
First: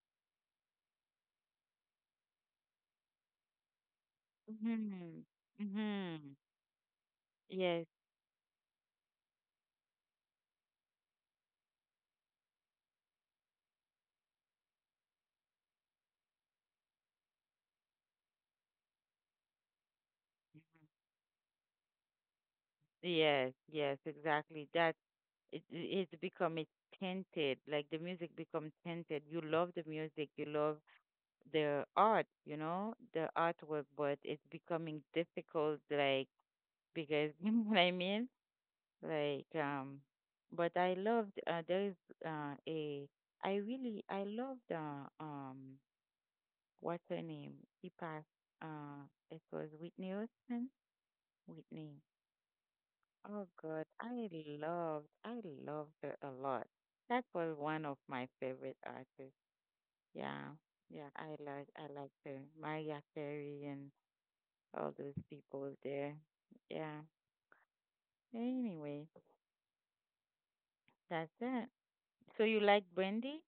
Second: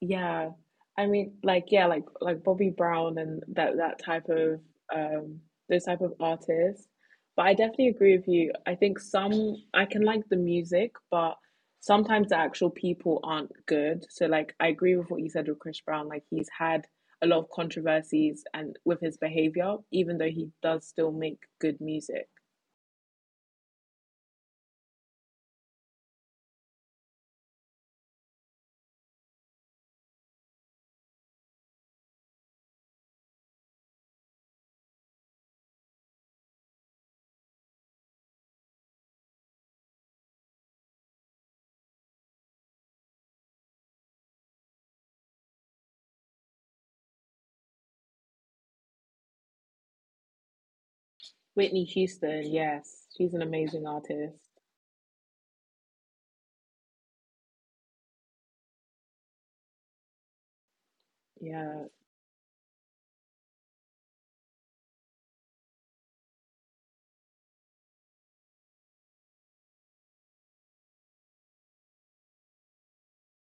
S2: Yeah, I mean, like, yeah, like like Bobby Brown and that that type of
S1: Mm-hmm.
S2: um those type of
S1: Mm-hmm.
S2: artists. But I definitely
S1: Yes.
S2: agree with you. I think some I can like the music, but sometimes the actual people aren't good. So like, I agree with what you said with Chris Brown. Like, he's had a lot of controversies and with his behavior, even though he does still make good music.
S1: Yes, yes, exactly. That it it it's become it's tainted. Like, the music becomes tainted. You love the music, you love the art, you know, the artwork, but it's becoming difficult. Like, because you know what I mean. Like, um, but I loved. Uh, there is uh a I really I loved uh um what's her name? She passed. Uh, it was Whitney Houston.
S2: Whitney
S1: Whitney.
S2: Houston, yes, she's an
S1: Oh God,
S2: amazing
S1: I
S2: artist.
S1: loved, I loved it a lot. That was one of my favorite artists. Yeah, yeah, I like, I
S2: Yeah,
S1: like the Mariah Carey and all those people there. Yeah. Anyway, that's it. So you like Brandy?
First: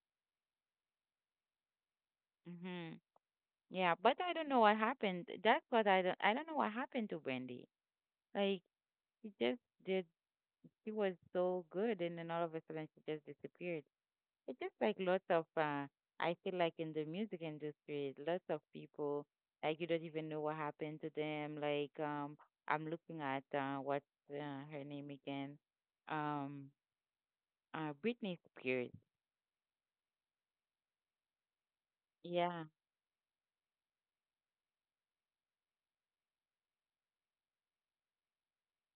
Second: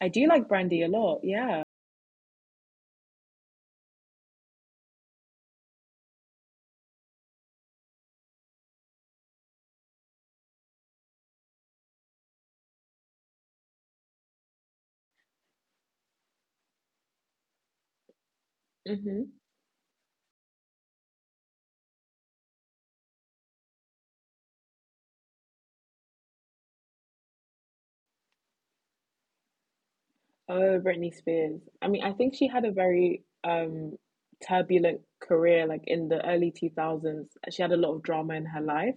S2: I do like Brandy a lot. Yeah.
S1: Mm-hmm. Yeah, but I don't know what happened. That's what I don't, I don't know what happened to Brandy. Like she just did, she was so good, and then all of a sudden she just disappeared. It's just like lots of uh I feel like in the music industry, lots of people
S2: Hmm.
S1: like you don't even know what happened to them. Like um I'm looking at uh what's uh, her name again? Um uh Britney Spears.
S2: Oh, Britney Spears. I mean, I think she had
S1: Yeah.
S2: a very um turbulent career, like in the early two thousands. She had a lot of drama in her life,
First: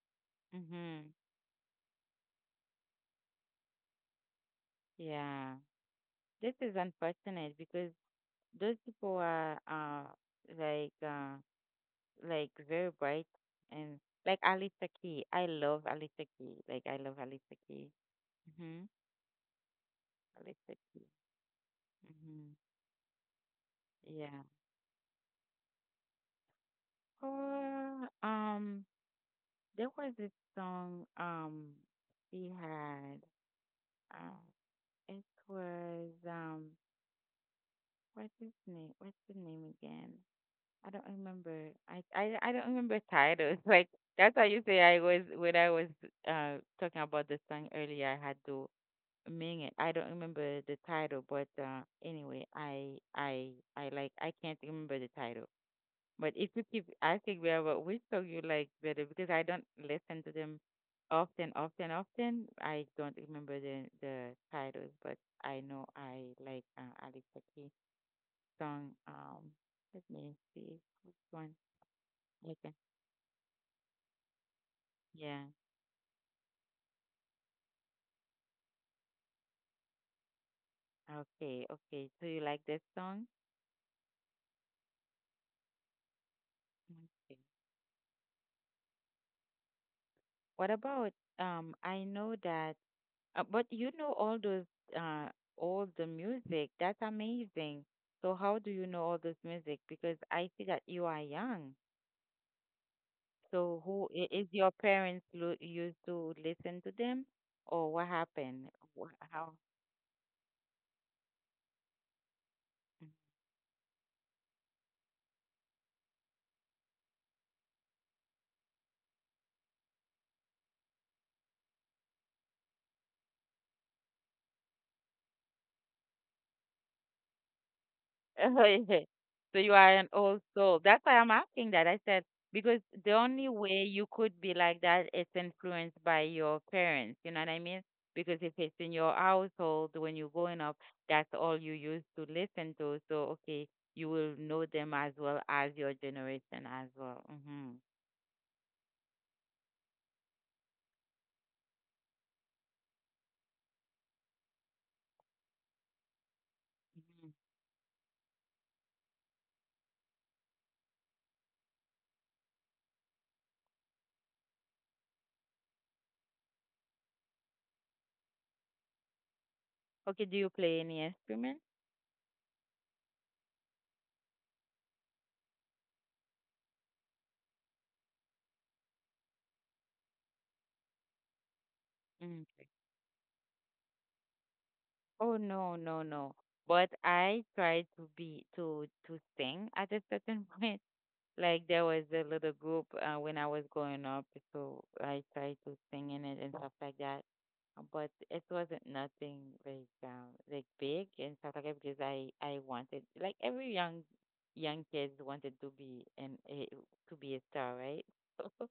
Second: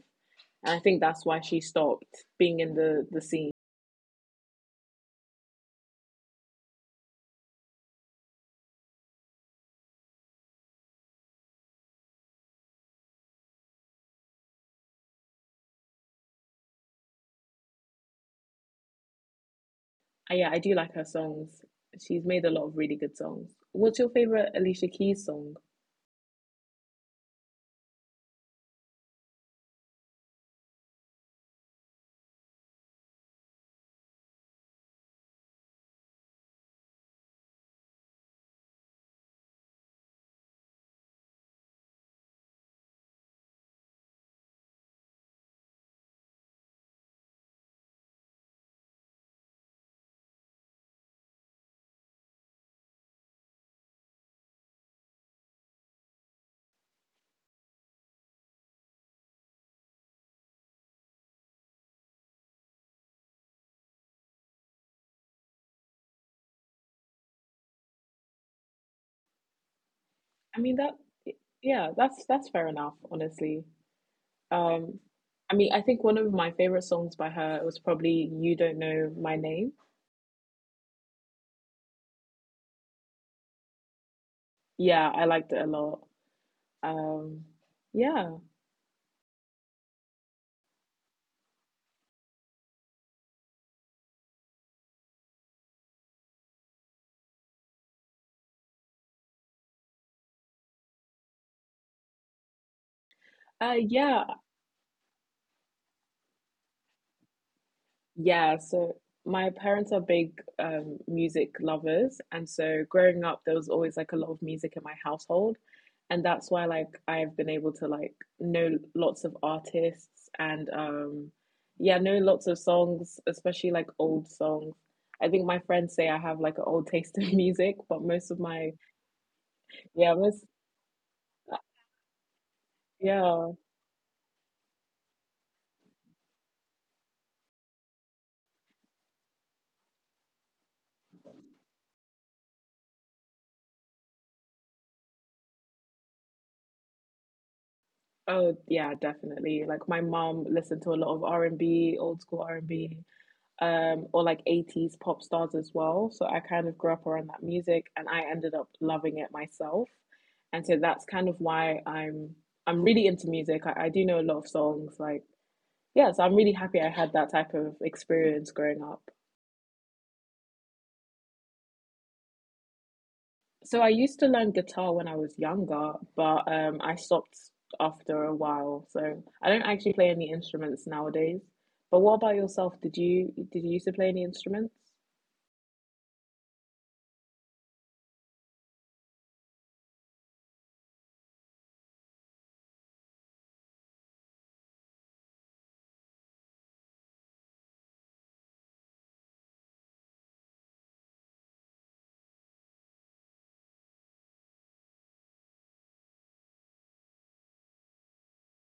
S2: and I think
S1: Mhm.
S2: that's why she stopped being in the the scene.
S1: Yeah. This is unfortunate because those people are uh like uh like very bright and like Alicia Key. I love Alicia Key. Like I love Alicia Keys. Mhm.
S2: Uh, yeah, I do
S1: Alicia
S2: like her
S1: Keys.
S2: songs. She's made a
S1: Mhm.
S2: lot of really good songs. What's your
S1: Yeah.
S2: favorite Alicia Keys song?
S1: Or um, there was this song um he had. Uh, it was um, What's his name? What's the name again? I don't remember. I I I don't remember titles. Like that's how you say I was when I was uh talking about the song earlier. I had to mean it. I don't remember the title, but uh, anyway, I I I like I can't remember the title. But if you keep asking me about which song you like better, because I don't listen to them often, often, often, I don't remember the the titles, but I know I like uh, Alicia Keys song. Um, let me
S2: I mean
S1: see
S2: that.
S1: which one.
S2: Yeah, that's that's fair
S1: Okay,
S2: enough, honestly. Um,
S1: yeah,
S2: I mean, I think one of my favorite songs by her was probably "You Don't Know My Name."
S1: okay, okay. So you like this song?
S2: Yeah, I liked it a lot.
S1: Okay.
S2: Um, yeah,
S1: What about um? I know that. Uh, but you know all those, uh, all the music. That's amazing. So how do you know all this music? Because I see that you are young.
S2: uh,
S1: So who
S2: yeah.
S1: i- is your parents lo- used to listen to them, or what
S2: Yeah,
S1: happened?
S2: so
S1: Wh-
S2: my
S1: How?
S2: parents are big um, music lovers, and so growing up, there was always like a lot of music in my household, and that's why like I've been able to like know lots of artists and um, yeah, know lots of songs, especially like old songs. I think my friends say I have like an old taste in music, but most of my
S1: So you are an
S2: yeah,
S1: old
S2: most
S1: soul. That's why I'm asking that. I said, because the only
S2: yeah,
S1: way you could be like that is influenced by your parents. You know what I mean? Because if it's in your household when you're growing up, that's all you used to listen to. So, okay, you will know them as well as your generation as well. Hmm.
S2: oh yeah, definitely. Like my mom listened to a lot of R and B, old school R and B um, or like eighties pop stars as well. So I kind of grew up around that music and I ended up loving it myself. And so that's kind of why I'm I'm really into music. I, I do know a lot of songs. Like, yeah, so I'm really happy I had that type of experience growing up.
S1: Okay, do you play any instrument?
S2: So I used to learn guitar when I was younger, but um, I stopped after a while. So I don't actually play any instruments nowadays. But what about
S1: Mm.
S2: yourself? Did you did you used to play any instruments?
S1: Oh, no, no, no. But I tried to be to to sing at a certain point. Like there was a little group uh, when I was growing up, so I tried to sing in it and stuff like that. Uh, But it wasn't nothing like um, like big and stuff like that because I I wanted like every young young kids wanted to be an a, to be a star, right?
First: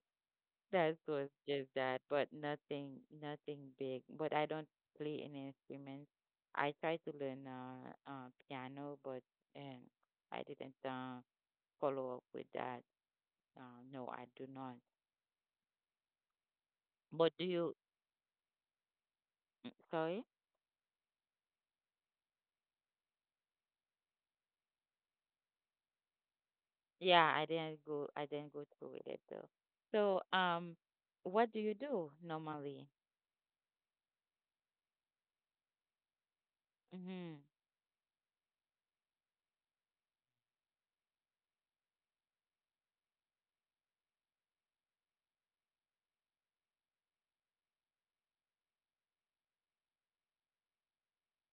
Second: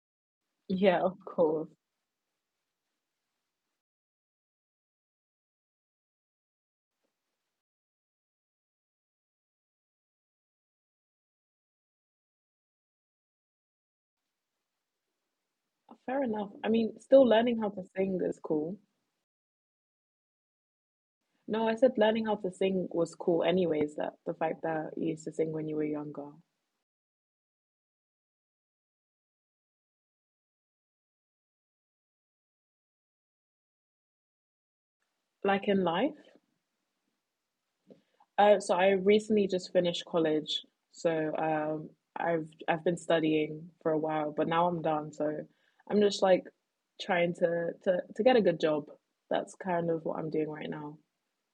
S1: So that
S2: Yeah, of
S1: was
S2: course.
S1: just that, but nothing nothing big. But I don't play any instruments. I tried to learn uh, uh piano, but um, I didn't uh, follow up with that. Uh, no, I do not.
S2: Fair enough. I mean, still
S1: But do
S2: learning how
S1: you?
S2: to sing is cool.
S1: mm, Sorry.
S2: No, I said learning how to sing was cool anyways, that the fact that you used to sing when you were younger.
S1: Yeah, I didn't go. I didn't go through with it though. So, um, what do you do normally?
S2: Like in life.
S1: Mm-hmm.
S2: Uh, so I recently just finished college. So um I've I've been studying for a while, but now I'm done. So I'm just like trying to to to get a good job. That's kind of what I'm doing right now.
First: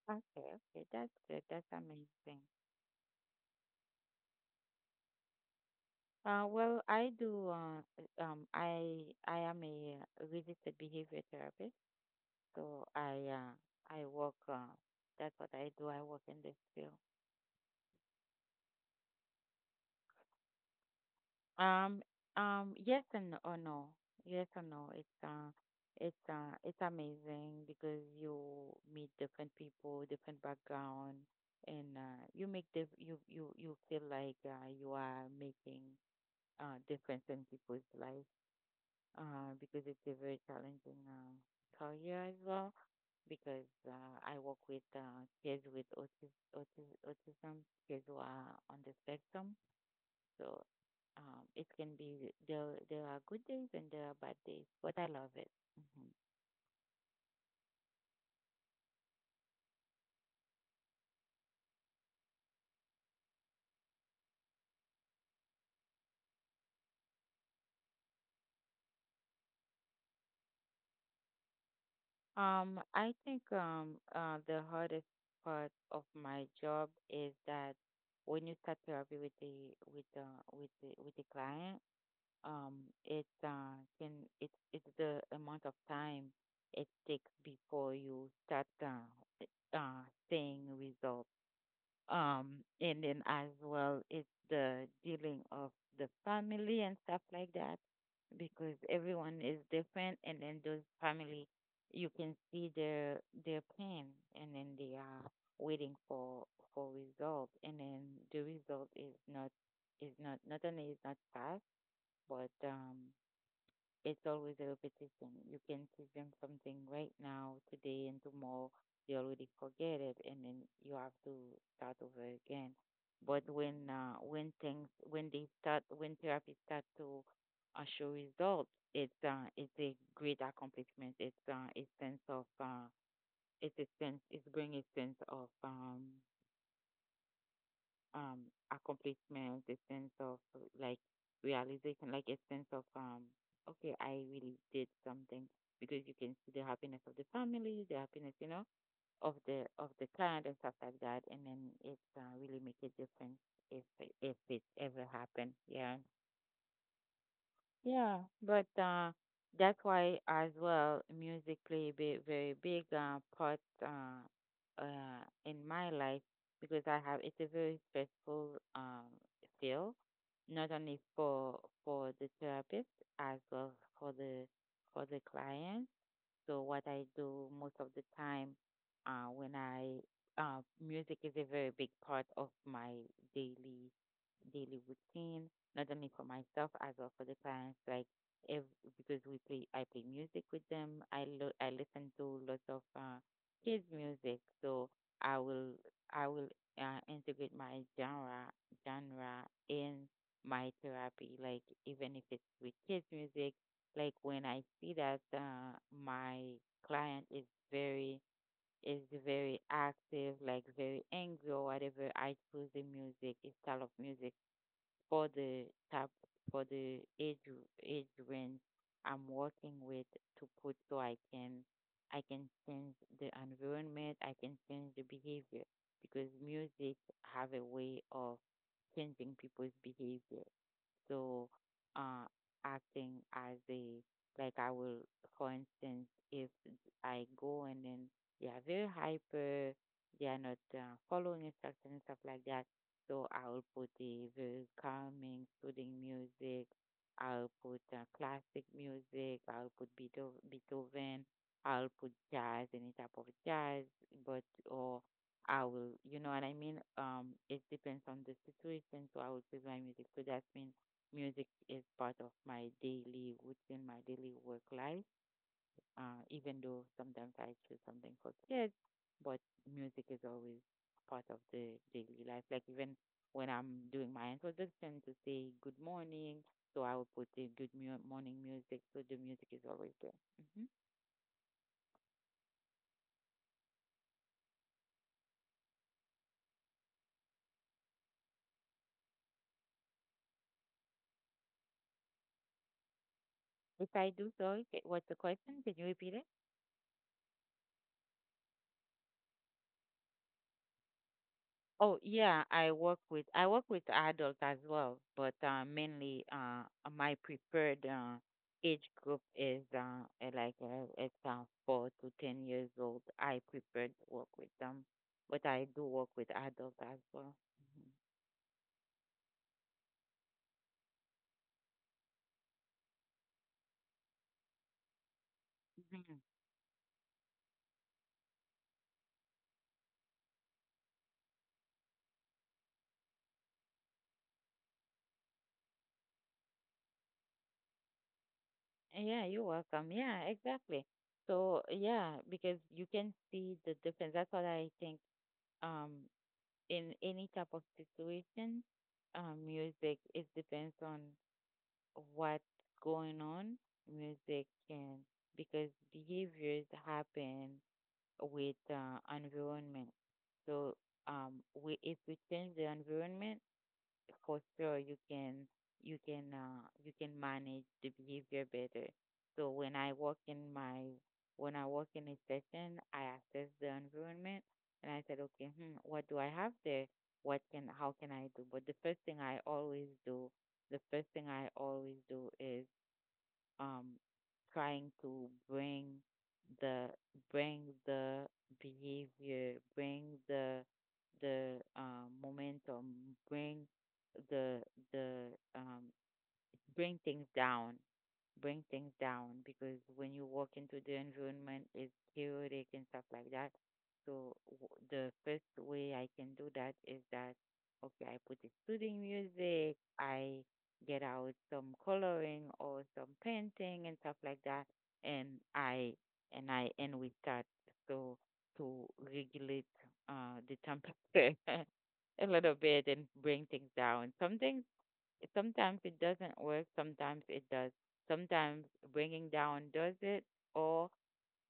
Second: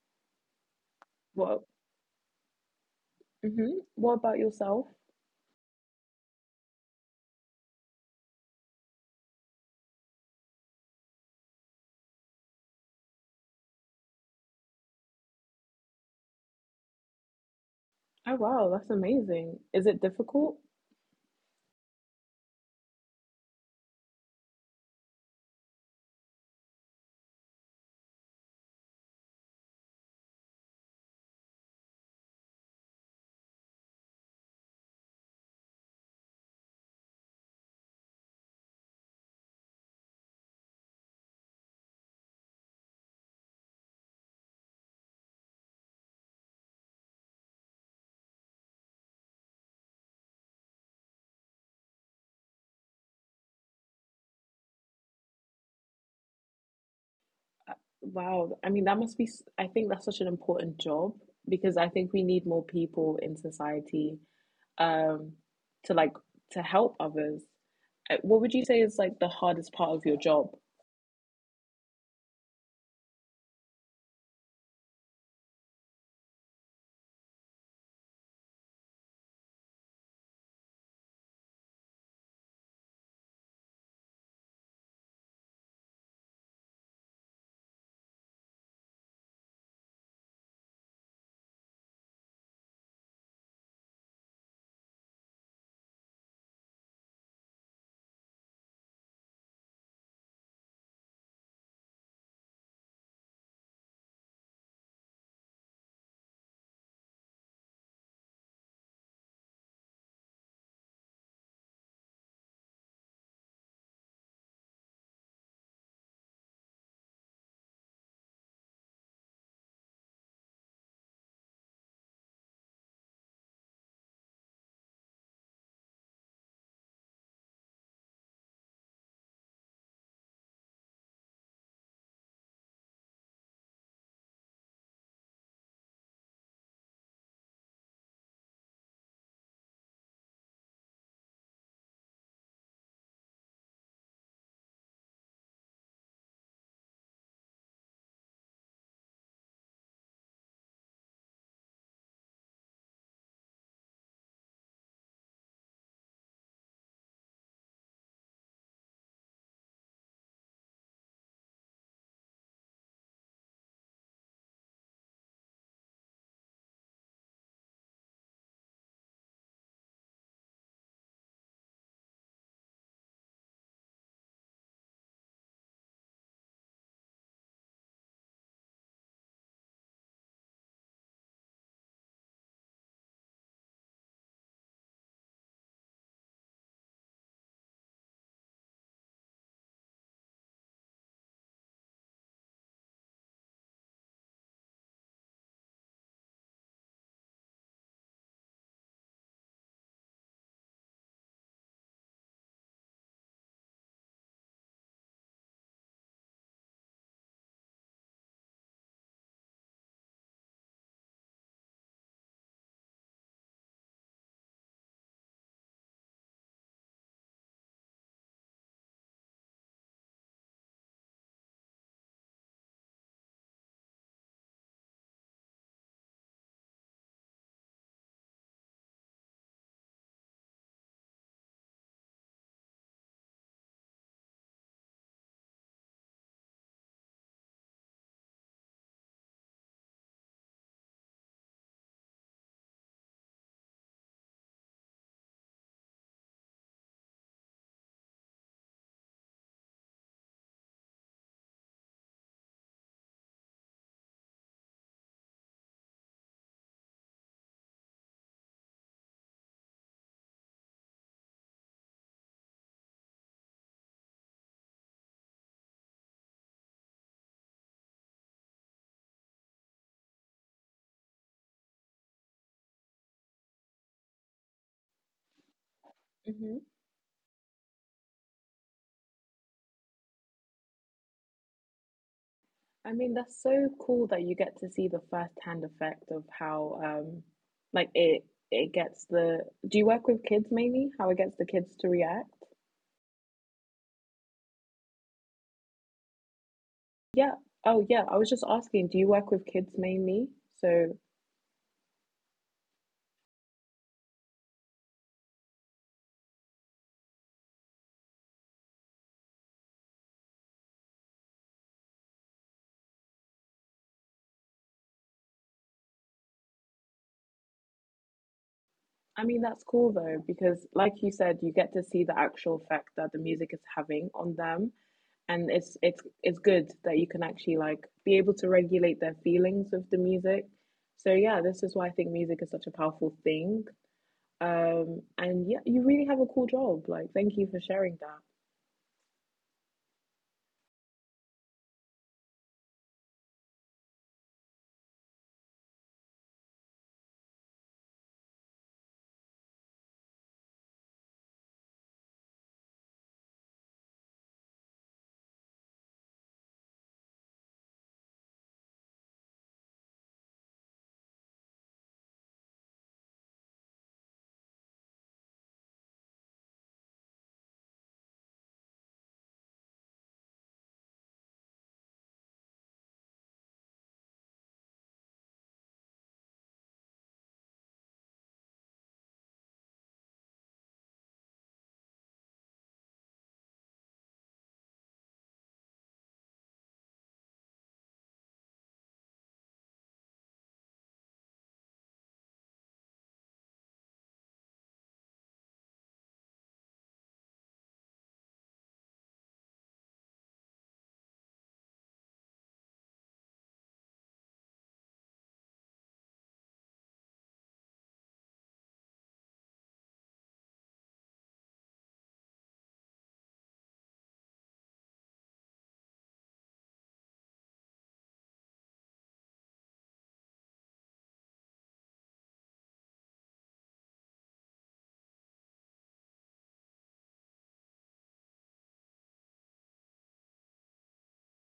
S1: Okay, okay, that's good.
S2: What
S1: That's amazing.
S2: Mm-hmm. What about yourself?
S1: Uh, well, I do. Uh, uh, um, I I am a uh, registered behavior therapist, so I uh, I work. Uh, that's what I do. I work in this field.
S2: Oh, wow, that's amazing. Is it difficult?
S1: Um, um, yes and or no. Yes or no. It's uh it's uh it's amazing because you meet different people, different background, and uh you make the you you you feel like uh you are making uh difference in people's life uh because it's a very challenging uh career as well because uh, I work with uh, kids with autis- autis- autism, kids who are on the spectrum, so um, it can be there. There are good days and there are bad days, but I love it. Hmm.
S2: Wow. I mean, that must be, s- I think that's such an important job because I think we need more people in society um to like to help others. Uh, What would you say is like the hardest part of your job?
S1: Um, I think um, uh, the hardest part of my job is that when you start therapy with the with the with the with the client, um, it uh, can it it's the amount of time it takes before you start uh, uh, seeing results, um and then as well it's the dealing of the family and stuff like that because everyone is different and then those family you can see their their pain and then they are waiting for for result, and then the result is not is not not only is not fast, but um it's always a repetition. You can teach them something right now, today, and tomorrow. They already forget it, and then you have to start over again. But when uh, when things when they start when therapy start to uh, show results, it's uh, it's a great accomplishment. It's uh, a sense of uh, it's a sense it's bring a sense of um, um accomplishment, a sense of uh, like realization, like a sense of um okay, I really did something, because you can see the happiness of the family, the happiness, you know, of the of the client and stuff like that, and then it uh, really make a difference if it- if it ever happened. Yeah. Yeah, but uh, that's why as well music play a big, very big uh, part uh, uh, in my life because I have it's a very stressful um, field, not only for for the therapist, as well for the for the client, so what I do most of the time, uh, when I uh, music is a very big part of my daily daily routine, not only for myself, as well for the clients. Like if, because we play, I play music with them. I lo- I listen to lots of uh, kids music, so I will I will uh, integrate my genre genre in my therapy. Like even if it's with kids music, like when I see that uh, my client is very is very active, like very angry or whatever, I choose the music, a style of music for the type for the age age range I'm working with to put, so I can I can change the environment, I can change the behavior because music have a way of changing people's behavior. So, uh, acting as a like I will, for instance, if I go and then they are very hyper, they are not uh, following instructions and stuff like that. So I will put a very calming, soothing music. I'll put uh, classic music. I'll put Beetho- Beethoven. I'll put jazz, any type of jazz, but or I will, you know what I mean? Um, it depends on the situation, so I will play my music. So that means music is part of my daily routine, my daily work life. Uh, even though sometimes I choose something for kids, but music is always part of the daily life. Like even when I'm doing my introduction to say good morning,
S2: Hmm.
S1: so I will put the good mu- morning music. So the music is always there. Hmm.
S2: I mean, that's so cool that you get to see the first-hand effect of how um like it it gets the do you work with kids mainly? How it gets the kids to react?
S1: If I do so, okay, what's the question? Can you repeat it?
S2: Yeah. Oh, yeah. I was just asking, do you work with kids mainly? So
S1: Oh yeah, I work with I work with adults as well, but uh, mainly uh, my preferred uh, age group is uh, uh, like uh, it's uh, four to ten years old. I prefer to work with them, but I do work with adults as well.
S2: I mean, that's cool though, because like you said, you get to see the actual effect that the music is having on them. And it's
S1: Mhm.
S2: it's
S1: Mhm.
S2: it's good that you can actually like be able to regulate their feelings with the music. So yeah, this is why I think music is such a powerful thing. Um, and yeah, you really have a cool job. Like, thank you for sharing that.
S1: Yeah, you're welcome. Yeah, exactly. So yeah, because you can see the difference. That's what I think. Um, in any type of situation, um, music it depends on what's going on, music can, because behaviors happen with uh, environment. So um, we, if we change the environment, for sure you can you can uh, you can manage the behavior better. So when I work in my when I work in a session, I assess the environment and I said, okay, hmm, what do I have there? What can How can I do? But the first thing I always do, the first thing I always do is um, trying to bring the bring the behavior, bring the the uh momentum, bring the the um, bring things down bring things down, because when you walk into the environment it's chaotic and stuff like that. So w- the first way I can do that is that, okay, I put the soothing music, I get out some coloring or some painting and stuff like that, and I and I and we start, so to regulate uh the temperature a little bit and bring things down. Something Sometimes it doesn't work, sometimes it does. Sometimes bringing down does it, or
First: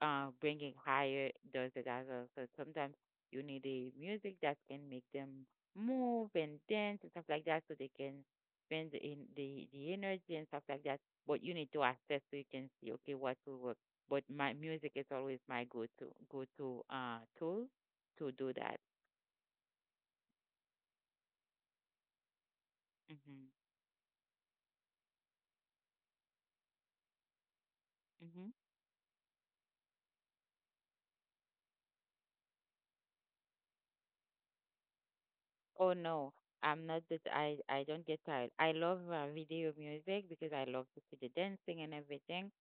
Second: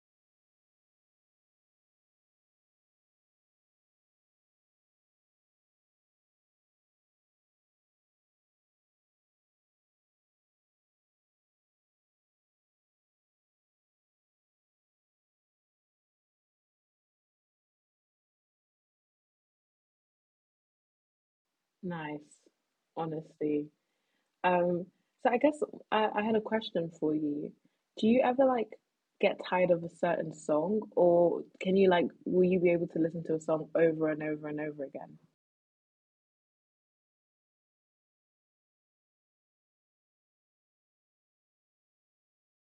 S1: uh, bringing higher does it as well. So sometimes you need a music that can make them move and dance and stuff like that, so they can spend the in the the energy and stuff like that. But you need to assess so you can see okay what will work. But my music is always my go to go to uh tool to do that.
S2: Nice,
S1: Mhm.
S2: honestly. Um, so I guess I, I had a question for you. Do you ever like get tired of a certain song, or can you like, will you be able to listen to a song over and over and over again?
S1: Oh no, I'm not that I I don't get tired. I love uh, video music because I love to see the dancing and everything.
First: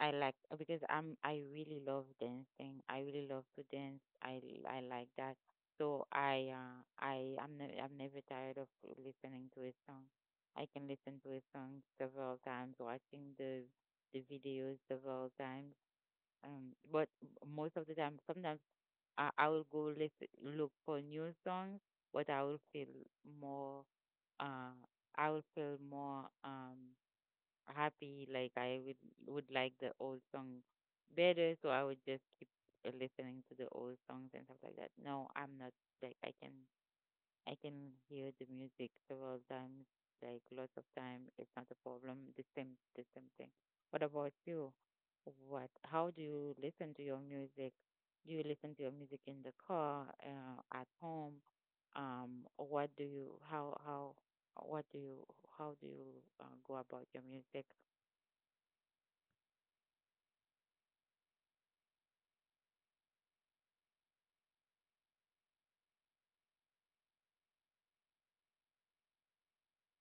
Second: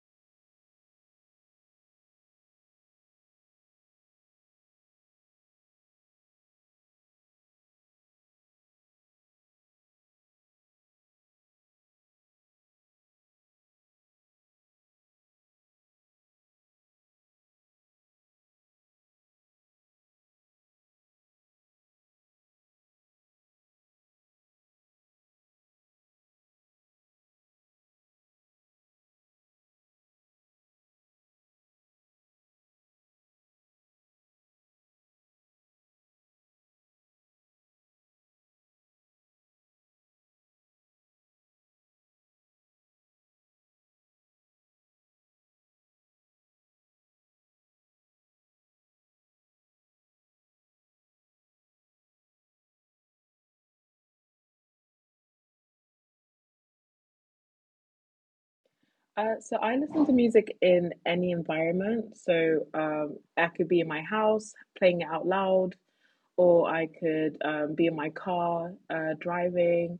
S1: I like uh, because I'm I really love dancing. I really love to dance. I I like that. So I uh I I'm ne- I'm never tired of listening to a song. I can listen to a song several times, watching the the videos several times. Um, but most of the time, sometimes. I, I will go listen, look for new songs, but I will feel more, uh, I will feel more um, happy. Like I would would like the old song better, so I would just keep uh, listening to the old songs and stuff like that. No, I'm not like I can. I can hear the music several times, like lots of time. It's not a problem. The same, the same thing. What about you? What? How do you listen to your music? Do you listen to your music in the car, uh, at home? Um, what do you? How how? What do you? How do you uh, go about your music?
S2: Uh, so I listen to music in any environment. So um, I could be in my house playing it out loud, or I could um, be in my car uh, driving.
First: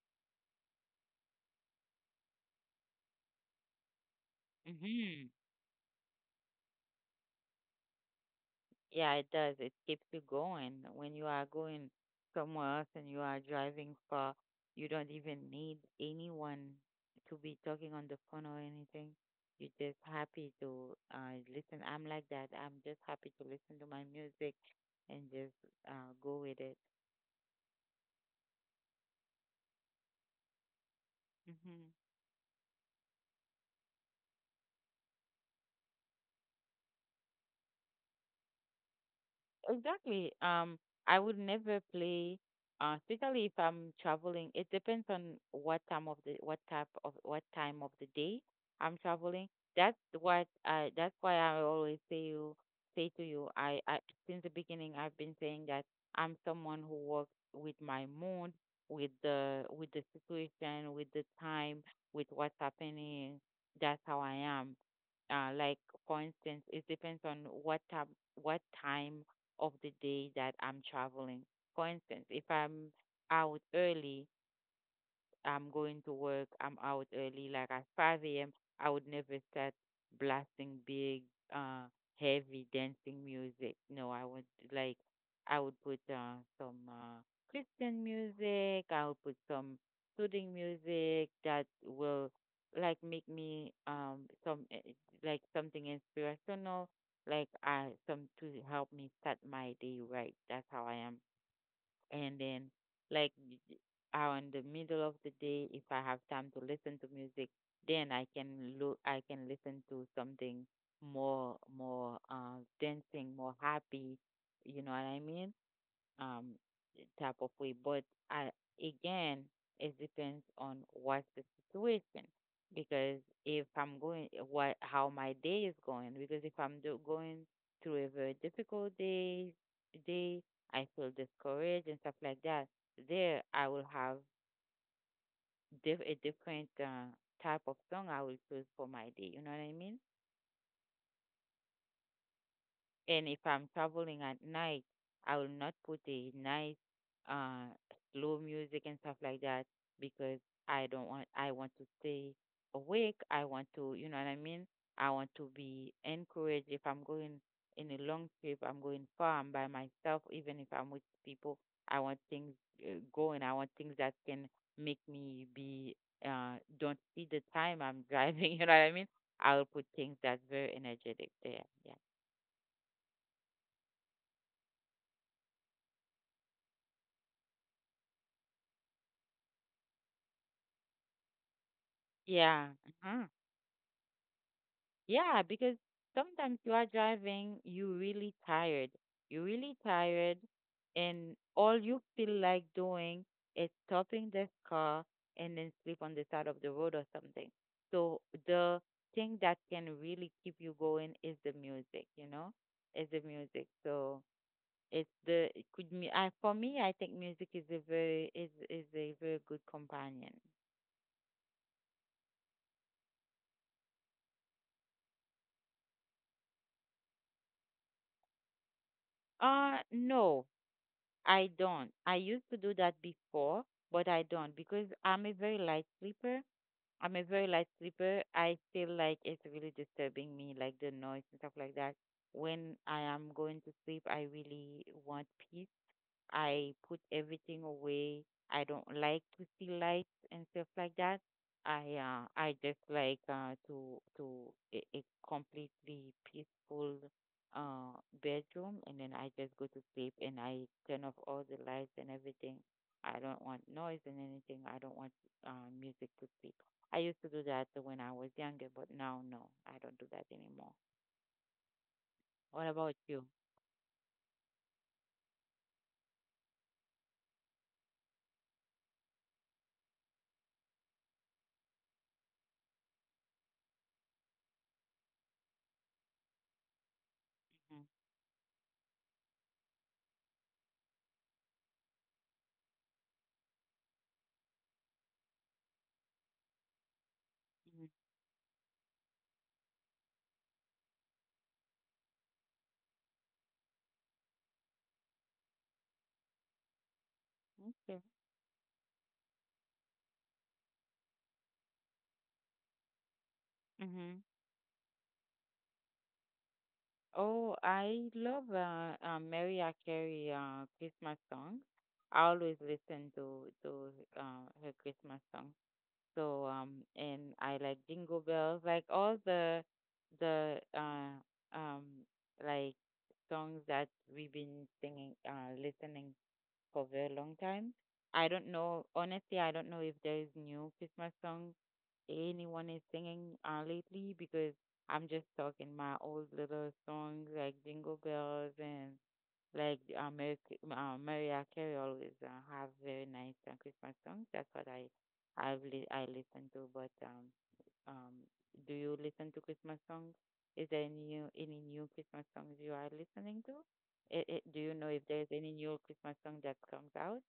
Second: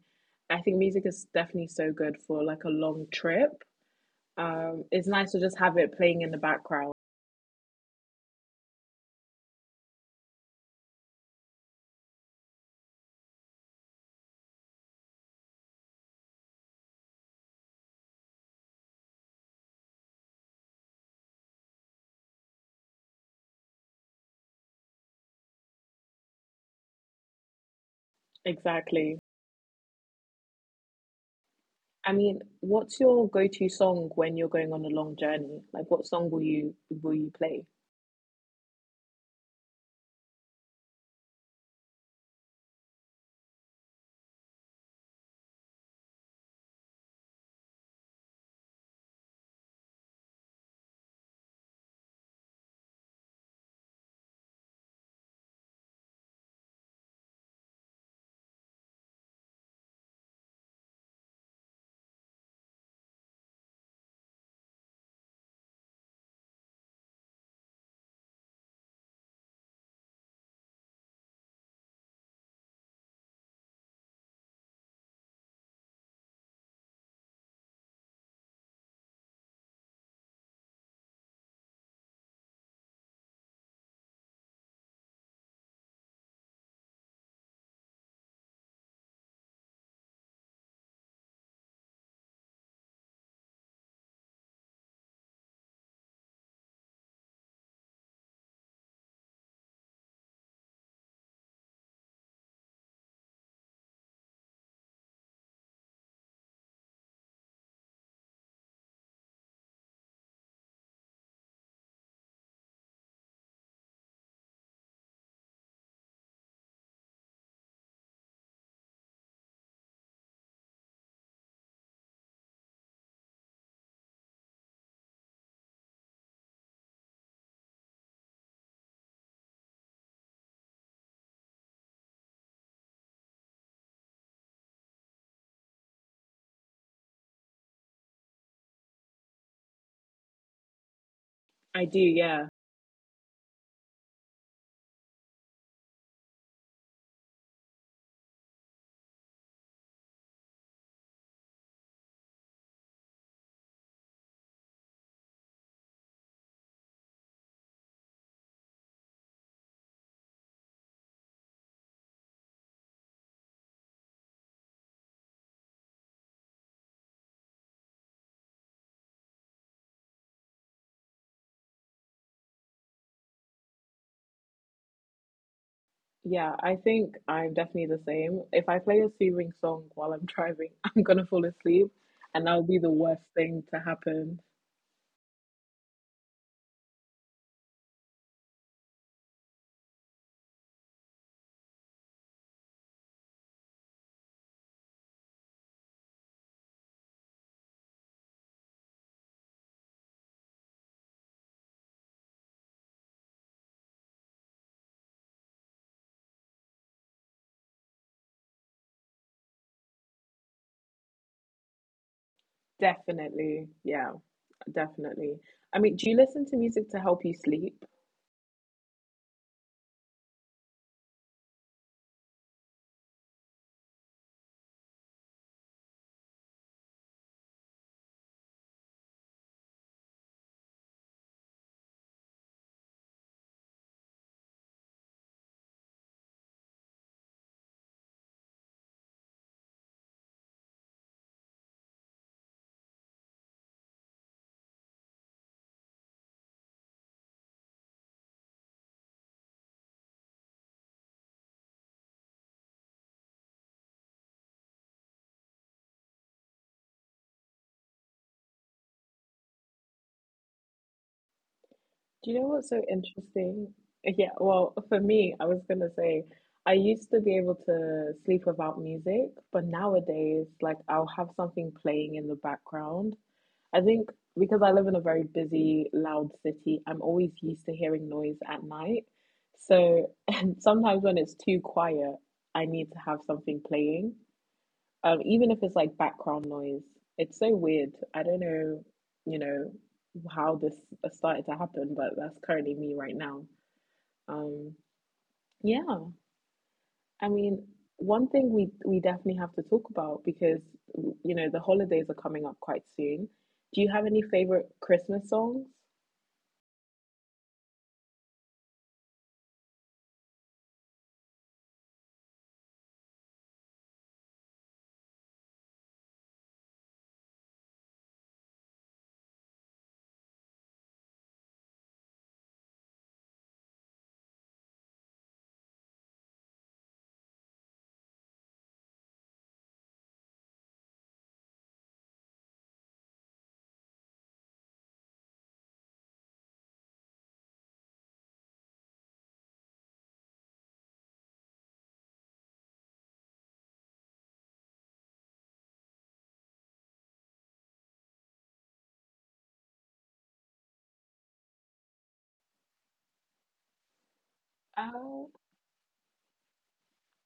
S2: I think music is definitely so good for like a long trip. Um, it's
S1: Mm-hmm.
S2: nice to just have it playing in the background.
S1: Yeah, it does. It keeps you going. When you are going somewhere else and you are driving far, you don't even need anyone to be talking on the phone or anything. You're just happy to uh, listen. I'm like that. I'm just happy to listen to my music and just uh, go with it.
S2: Exactly.
S1: hmm
S2: I mean, what's your go-to song when you're going on a long journey? Like, what song will you will you play?
S1: Exactly. Um, I would never play, uh, especially if I'm traveling. It depends on what time of the what type of what time of the day I'm traveling. That's what I. That's why I always say you say to you. I, I since the beginning I've been saying that I'm someone who works with my mood, with the with the situation, with the time, with what's happening. That's how I am uh, like for instance, it depends on what time what time of the day that I'm traveling. For instance, if I'm out early, I'm going to work, I'm out early, like at five a m, I would never start blasting big, uh, heavy dancing music. No, I would like, I would put uh, some uh, Christian music, I would put some soothing music that will like make me um some eh, eh, like something inspirational like uh some to help me start my day right. That's how I am. And then like uh, in the middle of the day, if I have time to listen to music, then i can look i can listen to something more more uh dancing, more happy, you know what I mean, um, type of way. But I, again, it depends on what's the situation. Because if I'm going, what how my day is going. Because if I'm do, going through a very difficult day, day I feel discouraged and stuff like that. There, I will have diff- a different uh, type of song I will choose for my day. You know what I mean?
S2: I do, yeah.
S1: And if I'm traveling at night, I will not put a nice uh slow music and stuff like that because I don't want I want to stay awake. I want to, you know what I mean? I want to be encouraged if I'm going in a long trip, I'm going far, I'm by myself, even if I'm with people, I want things uh, going. I want things that can make me be uh don't see the time I'm driving, you know what I mean? I'll put things that's very energetic there. Yeah.
S2: Yeah, I think I'm definitely the same. If I play a soothing song while I'm driving, I'm gonna fall asleep, and that will
S1: Yeah.
S2: be the worst
S1: Mhm.
S2: thing to happen.
S1: Yeah, because sometimes you are driving, you really tired. You're really tired, and all you feel like doing is stopping the car and then sleep on the side of the road or something. So the thing that can really keep you going is the music, you know, is the music. So it's the it could me I for me I think music is a very is is a very good companion.
S2: Definitely, yeah, definitely. I mean, do you listen to music to help you sleep?
S1: Uh no, I don't. I used to do that before, but I don't because I'm a very light sleeper. I'm a very light sleeper. I feel like it's really disturbing me, like the noise and stuff like that. When I am going to sleep, I really want peace. I put everything away. I don't like to see lights and stuff like that. I uh, I just like uh, to to a, a completely peaceful uh, bedroom, and then I just go to sleep and I turn off all the lights and everything. I don't want noise and anything. I don't want uh, music to sleep. I used to do that when I was younger, but now no, I don't do that anymore.
S2: Do you know
S1: What
S2: what's so
S1: about you?
S2: interesting? Yeah, well, for me, I was gonna say I used to be able to sleep without music, but nowadays, like I'll have something playing in the background. I think because I live in a very busy, loud city, I'm always used to hearing noise at night. So, and sometimes when it's too quiet, I need to have something playing. Um, even if it's like background noise, it's so
S1: Mm-hmm.
S2: weird. I don't know, you know, how this started to happen, but that's currently me right now. Um, yeah, I mean,
S1: Mm-hmm. Okay.
S2: one thing we we definitely have to talk about because you know the holidays are coming up quite soon. Do you have
S1: Mm-hmm.
S2: any favorite Christmas songs?
S1: Oh, I love uh, uh, Mariah Carey uh, Christmas songs. I always listen to to uh, her Christmas songs. So um, and I like Jingle Bells, like all the the uh, um like songs that we've been singing, uh, listening for a very long time. I don't know, honestly, I don't know if there is new Christmas songs anyone is singing uh, lately, because I'm just stuck in my old little songs like Jingle Bells and like uh, Mary, Ki- uh, Mariah Carey always uh, have very nice uh, Christmas songs. That's what I I've li- I listen to. But um um, do you listen to Christmas songs? Is there any new, any new Christmas songs you are listening to? It, it, do you know if there's
S2: Oh,
S1: any new Christmas song that comes out?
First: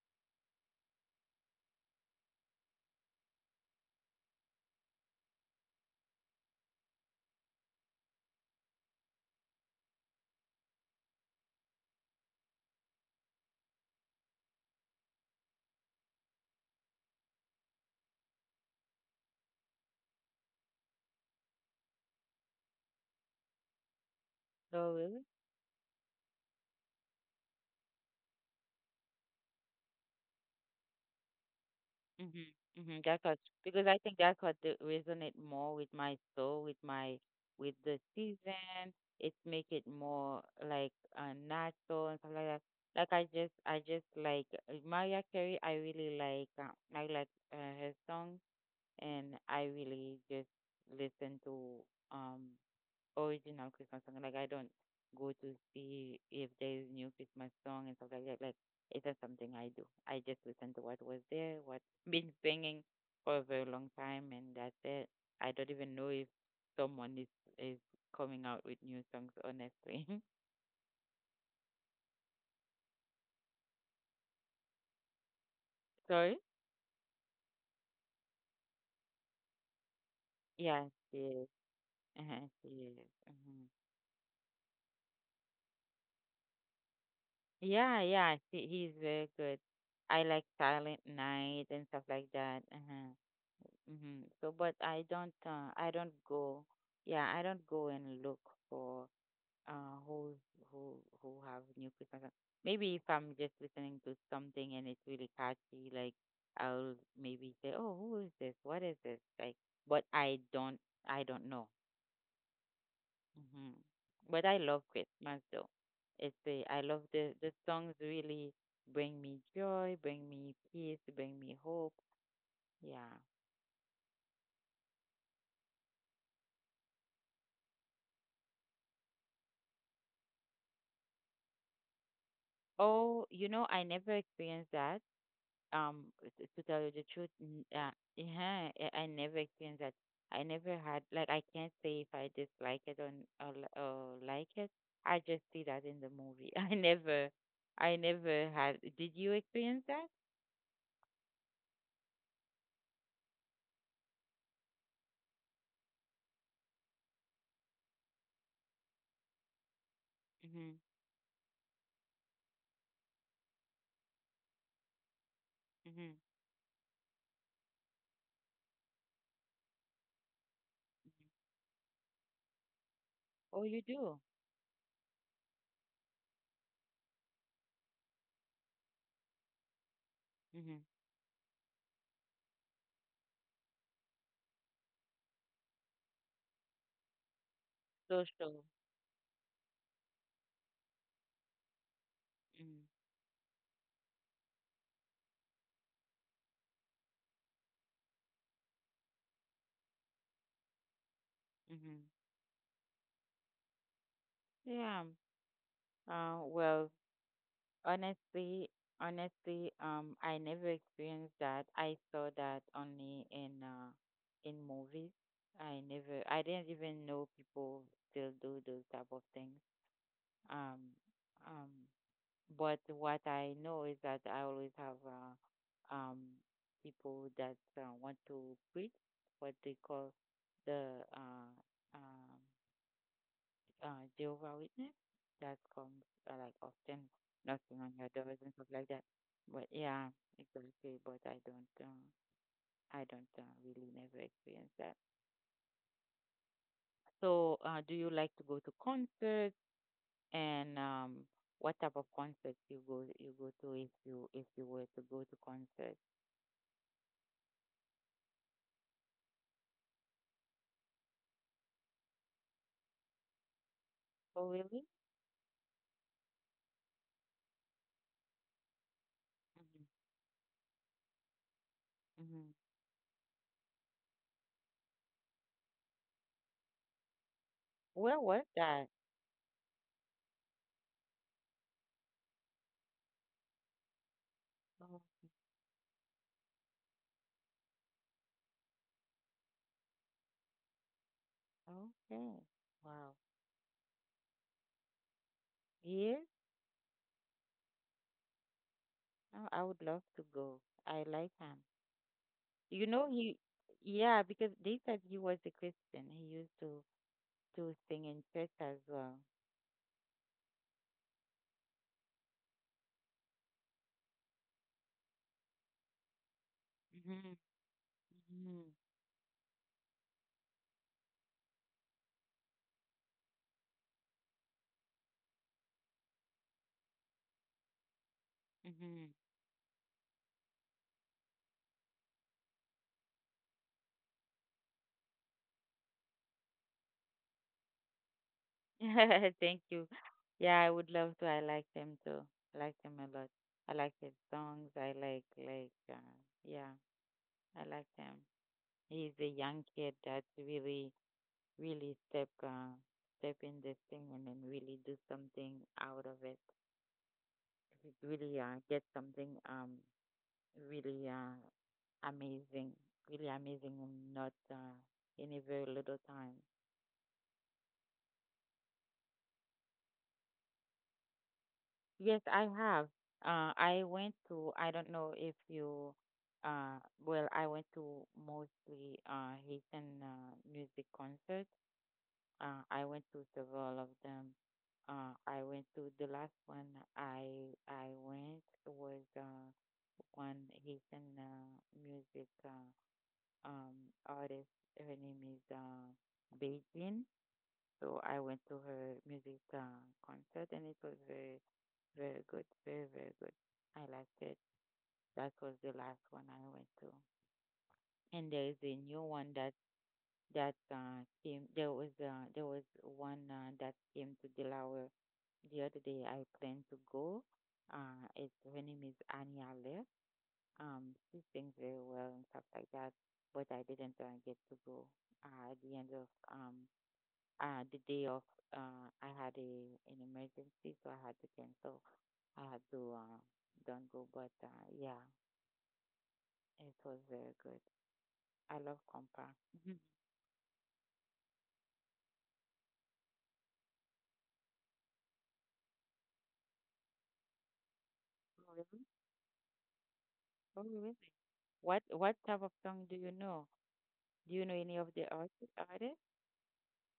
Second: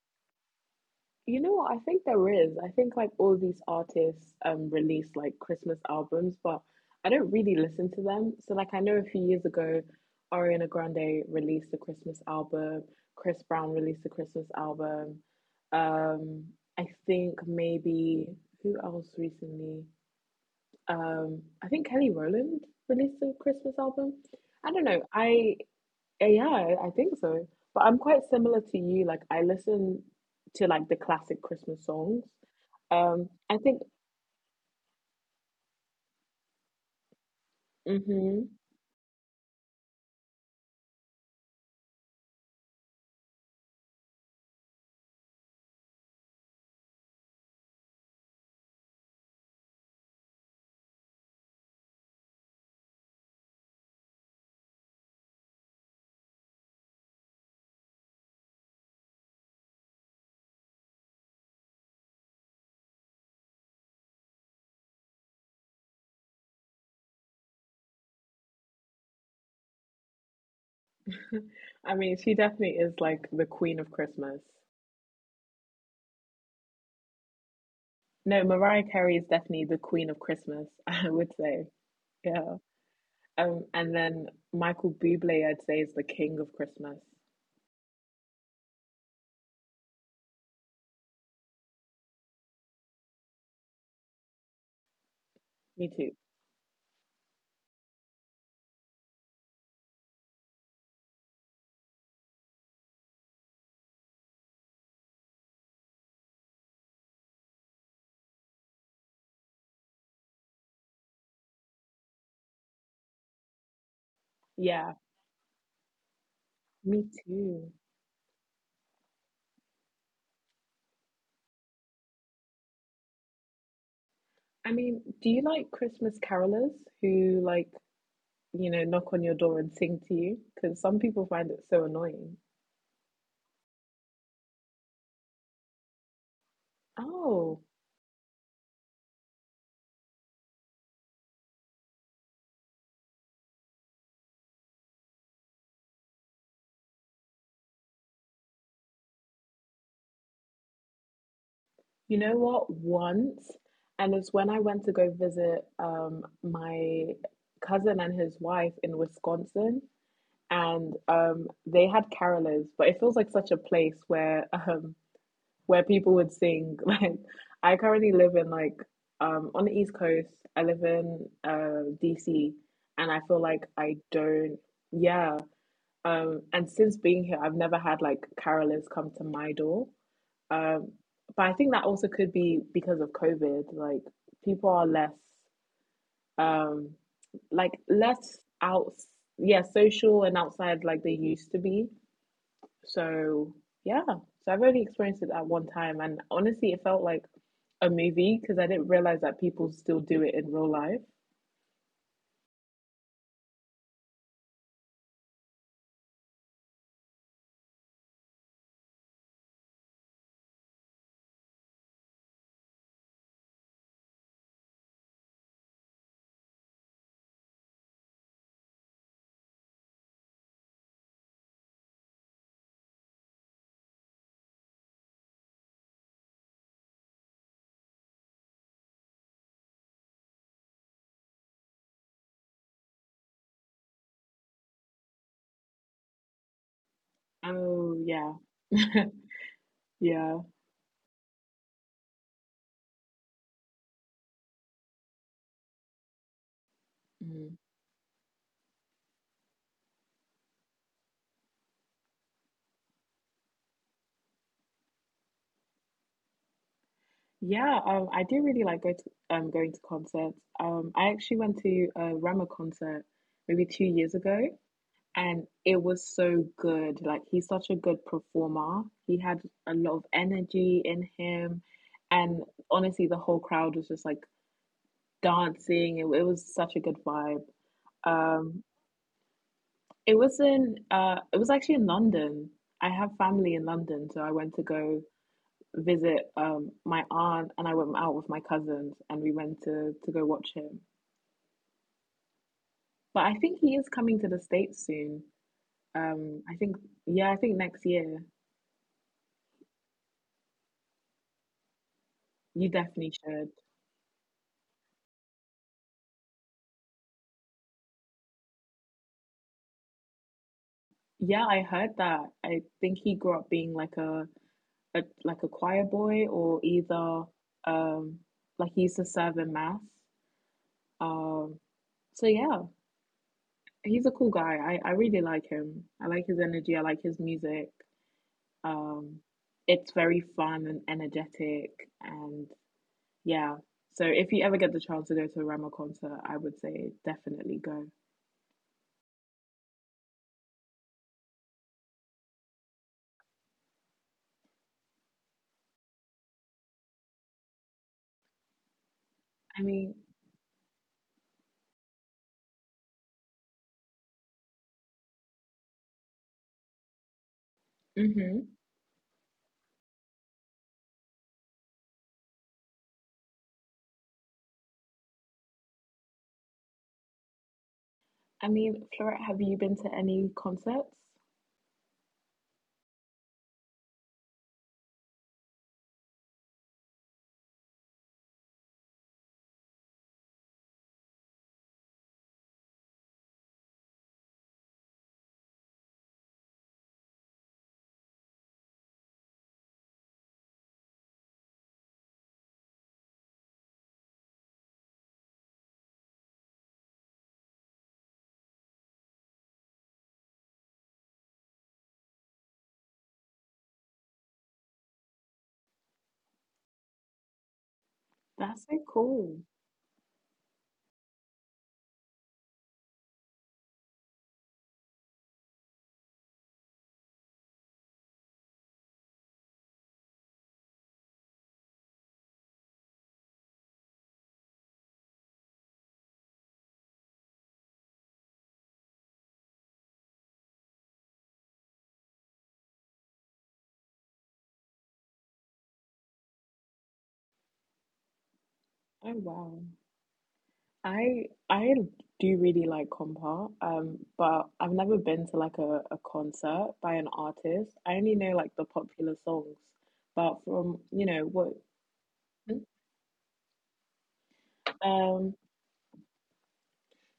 S2: you know what? I think there is. I think like all these artists um release like Christmas albums, but I don't really listen to them. So like I know a few years ago, Ariana Grande released a Christmas album, Chris Brown released a Christmas album. Um, I think maybe who else recently? Um, I think Kelly Rowland released a Christmas album. I don't
S1: Oh
S2: know.
S1: really?
S2: I uh, Yeah, I I think so. But I'm quite similar to you. Like I listen to like the classic Christmas songs.
S1: Mhm, mhm, that
S2: Um,
S1: was
S2: I think.
S1: because I think that's what the resonate more with my soul, with my with the
S2: Hmm.
S1: season. It make it more like uh, natural and stuff like that. Like I just I just like uh, Mariah Carey. I really like uh, I like uh, her song, and I really just listen to um original Christmas song. Like I don't go to see if there is new Christmas song and stuff like that. Like it's not something I do. I just listen to what was there, what's been singing for a very long time, and that's it. I don't even know if someone is is coming out with new songs. Honestly,
S2: I mean, she definitely is like the queen of Christmas.
S1: sorry.
S2: No, Mariah Carey is definitely the queen of Christmas.
S1: Yeah,
S2: I
S1: she
S2: would
S1: is.
S2: say,
S1: Uh-huh,
S2: yeah.
S1: she is. Hmm.
S2: Um, and then Michael Bublé, I'd say, is the king of Christmas.
S1: Yeah, yeah. She, he's very good. I like Silent Night and stuff like that. Uh-huh. Mhm. So, but I don't, uh, I
S2: Me too.
S1: don't go. Yeah, I don't go and look for uh who who who have new Christmas song. Maybe if I'm just listening to something and it's really catchy, like I'll maybe say, "Oh, who is this? What is this?" Like, but I don't, I don't know. Hmm. But I love
S2: Yeah,
S1: Christmas though. It's a. I
S2: me
S1: love the the
S2: too.
S1: songs really bring me joy, bring me peace, bring me hope. Yeah.
S2: I mean, do you like Christmas carolers who like, you know, knock on your door and sing to you because some people find it so annoying.
S1: Oh, you know, I never experienced that. Um, t- to tell you the truth,
S2: Oh,
S1: n- uh, yeah, I I never experienced that. I never had like I can't say if I dislike it or, n- or, li- or like it. I just see that in the movie. I never, I never had. Did you experience that?
S2: you know what? Once, and it's when I went to go visit um, my cousin and his wife in Wisconsin,
S1: Mhm.
S2: and um, they had carolers, but it feels like such a place where um, where
S1: Mhm.
S2: people would sing. Like, I currently live in like um, on the East Coast. I live in uh, D C, and I feel
S1: Oh,
S2: like
S1: you
S2: I
S1: do.
S2: don't. Yeah. Um, and since being here, I've never had like carolers come to my door.
S1: Mhm.
S2: Um, but I think that also could be because of COVID. Like people are less, um, like less
S1: Social.
S2: out, yeah, social and outside like they used to be.
S1: Mhm.
S2: So yeah, so I've only experienced it at one time, and honestly, it felt like a movie because I didn't realize that people still do it in real life.
S1: Mhm. Yeah. Uh, well, Honestly, Honestly, um, I never experienced that. I saw that only in uh, in movies. I never, I didn't even know people still do those type of things. Um, um, but what I know is that I always have uh, um, people that uh, want to quit what they call the uh, um uh, Jehovah witness that comes uh, like often knocking on
S2: Oh
S1: your
S2: yeah,
S1: doors and stuff like that. But yeah,
S2: yeah.
S1: exactly. But I don't, uh, I don't uh, really never experience that.
S2: Mm.
S1: So, uh, do you like to go to concerts? And um, what type of concerts you go you go to if you if you were to go to concerts?
S2: Yeah, um, I do really like go to um going to concerts. Um, I actually went to a Rema concert maybe two years ago,
S1: Oh, really?
S2: and it was so good. Like he's such a good performer. He had a
S1: Mm-hmm.
S2: lot of energy in him, and
S1: Mm-hmm.
S2: honestly, the whole crowd was just like dancing. It, it was such a good vibe.
S1: Where was
S2: Um,
S1: that?
S2: it was in uh, it was actually in London. I have family in London, so I went to
S1: Oh,
S2: go visit um my aunt and I went out with my cousins and we went to to go watch him.
S1: okay. Wow.
S2: But I think he is coming to the States soon.
S1: Yes,
S2: Um I think Yeah, I think next year.
S1: oh, I would love to go. I like him.
S2: You
S1: You know
S2: definitely
S1: he,
S2: should.
S1: yeah, because they said he was a Christian. He used to to sing in church as well.
S2: Yeah, I heard that. I think he grew up being like a, a like a choir boy or either
S1: Hmm.
S2: um like he used to serve in mass. Um so yeah, he's a cool guy. I, I really like him. I like his energy, I like his music.
S1: Hmm.
S2: Um, it's very fun and energetic, and yeah. So if you ever get the chance to go to a Rama concert, I would say definitely go.
S1: Hmm. Thank you. Yeah, I would love to. I like them too. I like them a lot. I like his songs. I like like uh, yeah, I like them. He's a
S2: I
S1: young kid
S2: mean,
S1: that's really really step uh, step in this thing and then really do something out of it.
S2: mm-hmm.
S1: Really uh, get something um really uh, amazing, really amazing in not uh, in a very little time.
S2: I mean, Florette, have you been to any concerts?
S1: Yes, I have. Uh, I went to, I don't know if you, uh, well, I went to mostly uh, Haitian uh, music concerts. Uh, I went to several of them. Uh, I went to the last one I I went was uh, one Haitian uh, music Uh, um, artist. Her name is uh, Beijing. So I went to her music uh, concert and it was very, very good, very, very good. I liked it. That was the last one I went to. And
S2: That's
S1: there
S2: so
S1: is a new
S2: cool.
S1: one that that uh, came. There was uh, there was one uh, that came to Delaware the other day. I planned to go. Uh, it's her name is Anya Left um, did things very well and stuff like that. But I didn't uh, get to go. Uh, at the end of um, uh, the day of, uh, I had a an emergency, so I had to cancel. I had to uh, don't go. But uh, yeah, it was very good. I love
S2: Oh
S1: compa.
S2: wow.
S1: Mhm.
S2: I I do really like compa, um, but I've never been to like a, a concert by an artist. I only know like the
S1: Oh really?
S2: popular songs, but from
S1: Oh
S2: you
S1: really?
S2: know what?
S1: What what type of song do you know? Do you know any of the
S2: um
S1: arti- artists?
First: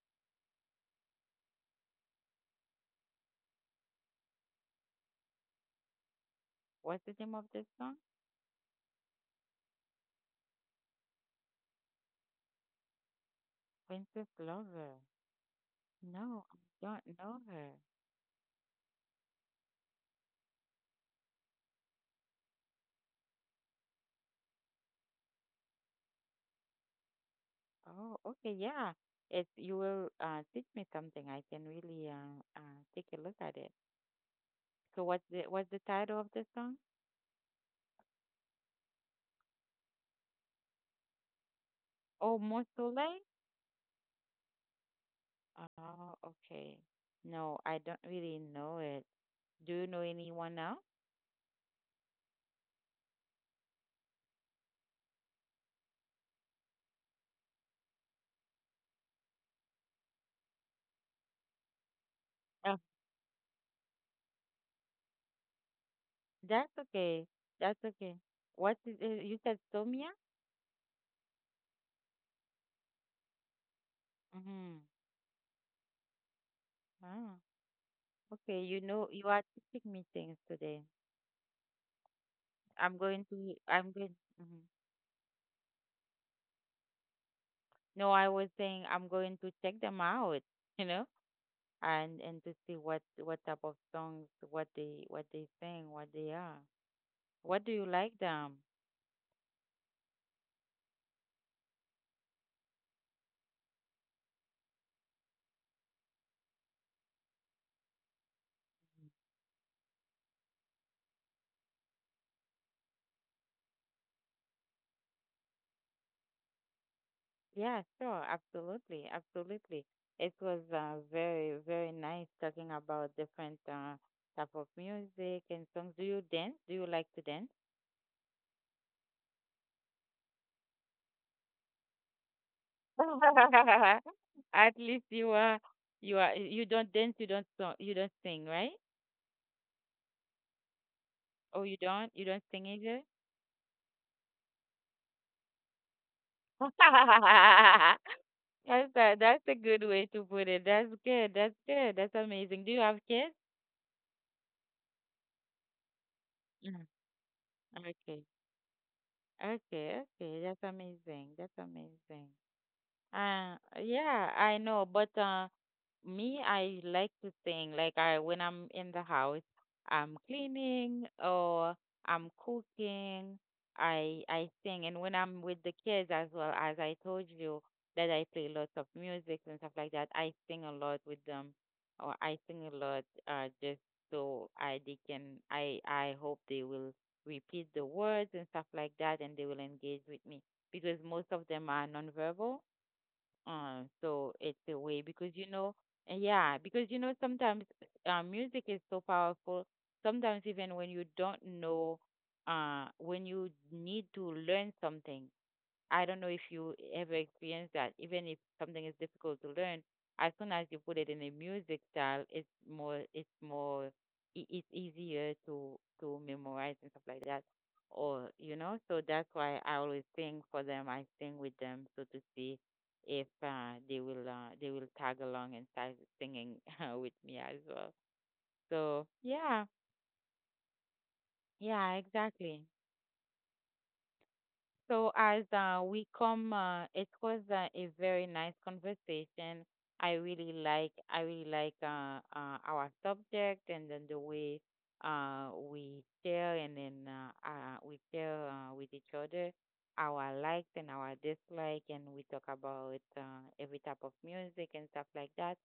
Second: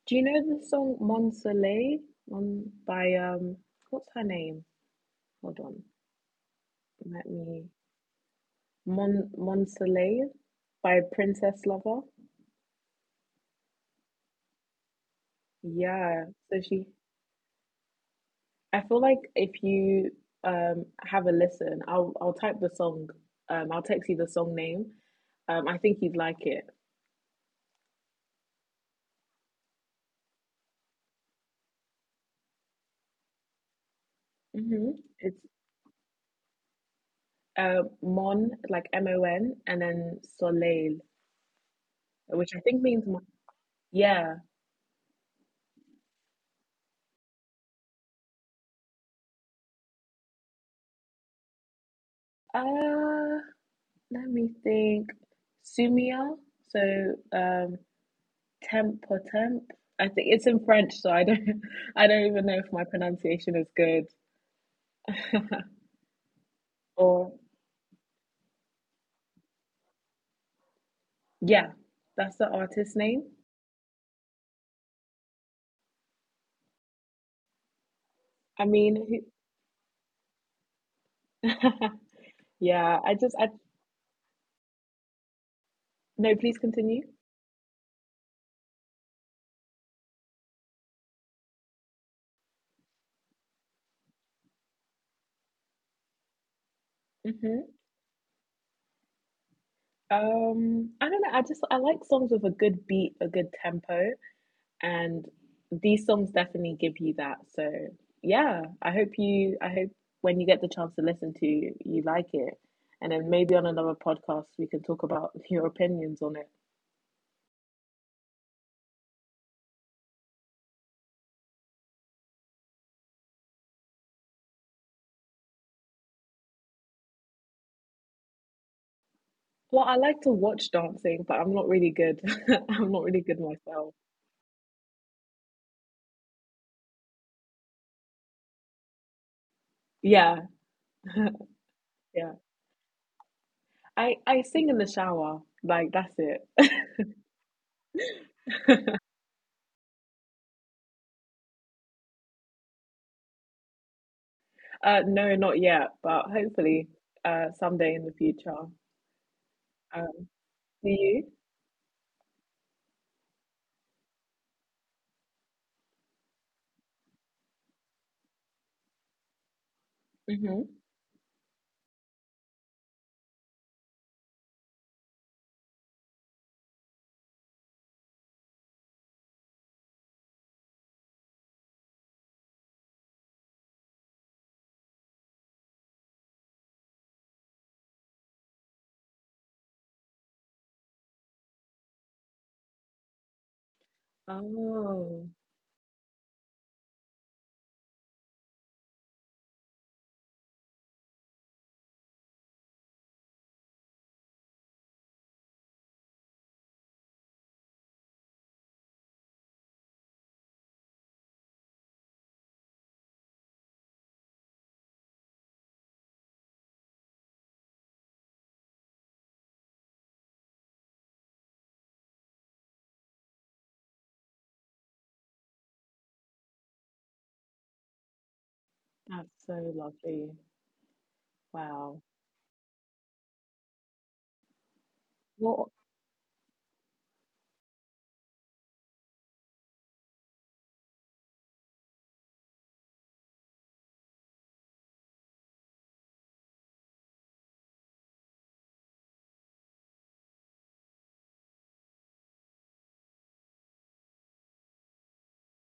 S2: Do you know the song Mon Soleil, Mon, by um what's her name? Hold on.
S1: What's the
S2: Let
S1: name of the
S2: me
S1: song?
S2: Mon Mon Soleil by Princess Lover.
S1: Princess Lover.
S2: Yeah.
S1: No,
S2: So
S1: I
S2: she
S1: don't know her.
S2: I feel like if you um have a listen, I'll I'll type the song. Um I'll text you the song name. Um I think you'd like it.
S1: Oh, okay, yeah. If you will uh, teach me something, I can really uh, uh, take a look at it.
S2: Hmm.
S1: So what's
S2: It's
S1: the what's the title of the song?
S2: uh Mon like M O N and then Soleil,
S1: Oh,
S2: which I
S1: Mon.
S2: think means mon- yeah.
S1: Oh, okay. No, I don't really know it. Do you know anyone else?
S2: Uh, Let me think. Sumia. So um, temp or temp. I think it's in French, so I don't. I don't even know if
S1: Uh,
S2: my pronunciation is good.
S1: that's okay.
S2: or
S1: That's okay. What is it? You said Somia?
S2: yeah, that's the artist name.
S1: Mm-hmm. Oh, okay.
S2: I
S1: You know,
S2: mean,
S1: you are teaching me things today.
S2: who,
S1: I'm
S2: yeah. I
S1: going
S2: just. I.
S1: to, I'm going, mhm.
S2: No. Please continue.
S1: No, I was saying I'm going to check them out, you know? and and to see what what type of songs, what they what they sing, what they are, what do
S2: Hmm.
S1: you like them.
S2: Um, I don't know. I just I like songs with a good beat, a good tempo. And these songs definitely give you that, so yeah, i hope you I hope when you get the chance to listen to, you like it, and then maybe on another podcast we can talk about your opinions on it.
S1: Yeah, sure, absolutely, absolutely. It was uh, very, very nice talking about different uh, type of music and songs. Do you dance? Do you like to dance?
S2: Well, I like to watch dancing, but I'm not really good. I'm not really good myself.
S1: At least you are, you are you don't dance, you don't song, you don't sing, right?
S2: Yeah.
S1: Oh, you don't you
S2: Yeah,
S1: don't sing either?
S2: i i sing in the shower, like that's it.
S1: That's that. That's a good way to put it. That's good. That's good. That's amazing. Do you have kids?
S2: Uh no, not yet, but
S1: Mm.
S2: hopefully uh someday in the
S1: Okay.
S2: future.
S1: Okay.
S2: um
S1: Okay. That's
S2: do
S1: amazing.
S2: you
S1: That's amazing. Uh, yeah, I know, but uh, me, I like to sing. Like I, when I'm in the house, I'm
S2: mm-hmm.
S1: cleaning or I'm cooking. I I sing, and when I'm with the kids as well, as I told you that I play lots of music and stuff like that. I sing a lot with them, or I sing a lot uh, just so I they can. I I hope they will repeat the words and stuff like that, and they will engage with me because most of them are nonverbal, uh, so it's a way because
S2: Oh.
S1: you know, uh, yeah, because you know sometimes, uh, music is so powerful. Sometimes even when you don't know, uh, when you need to learn something, I don't know if you ever experienced that. Even if something is difficult to learn, as soon as you put it in a music style, it's more it's more i- it's easier to to memorize and stuff like that. Or you know, so that's why I always sing for them. I sing with them so to see if uh, they will uh, they will tag along and start singing uh, with me as well. So
S2: That's
S1: yeah,
S2: so lovely.
S1: yeah,
S2: Wow.
S1: exactly. So as
S2: Well,
S1: uh, we come, uh, it was uh, a very nice conversation. I really like, I really like uh, uh, our subject and then the way uh, we share and then uh, uh, we share uh, with each other our likes and our dislike, and we talk about uh, every type of music and stuff like that.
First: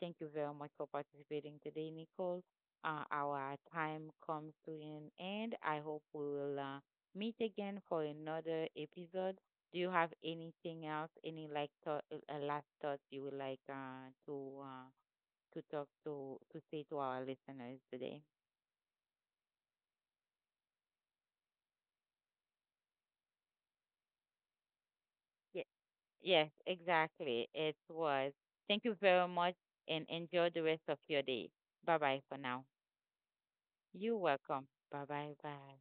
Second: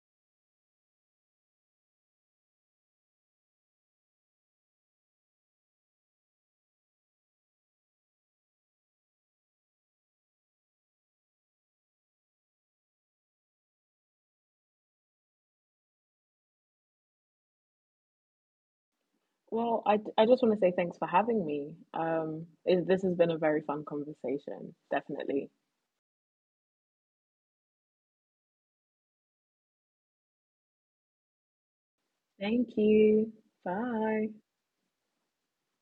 S1: Thank you very much for participating today, Nicole. Uh, our time comes to an end. I hope we will. Uh, meet again for another episode. Do you have anything else, any like thought, uh, uh, last thoughts you would like uh, to uh, to talk to to say to our listeners today?
S2: well, I, I just want to say thanks for having me. Um, it, this has been a very fun conversation, definitely.
S1: Yes, yes, exactly. It was. Thank you very much, and enjoy the rest of your day. Bye bye for now.
S2: Thank you.
S1: You're
S2: Bye.
S1: welcome. Bye bye bye.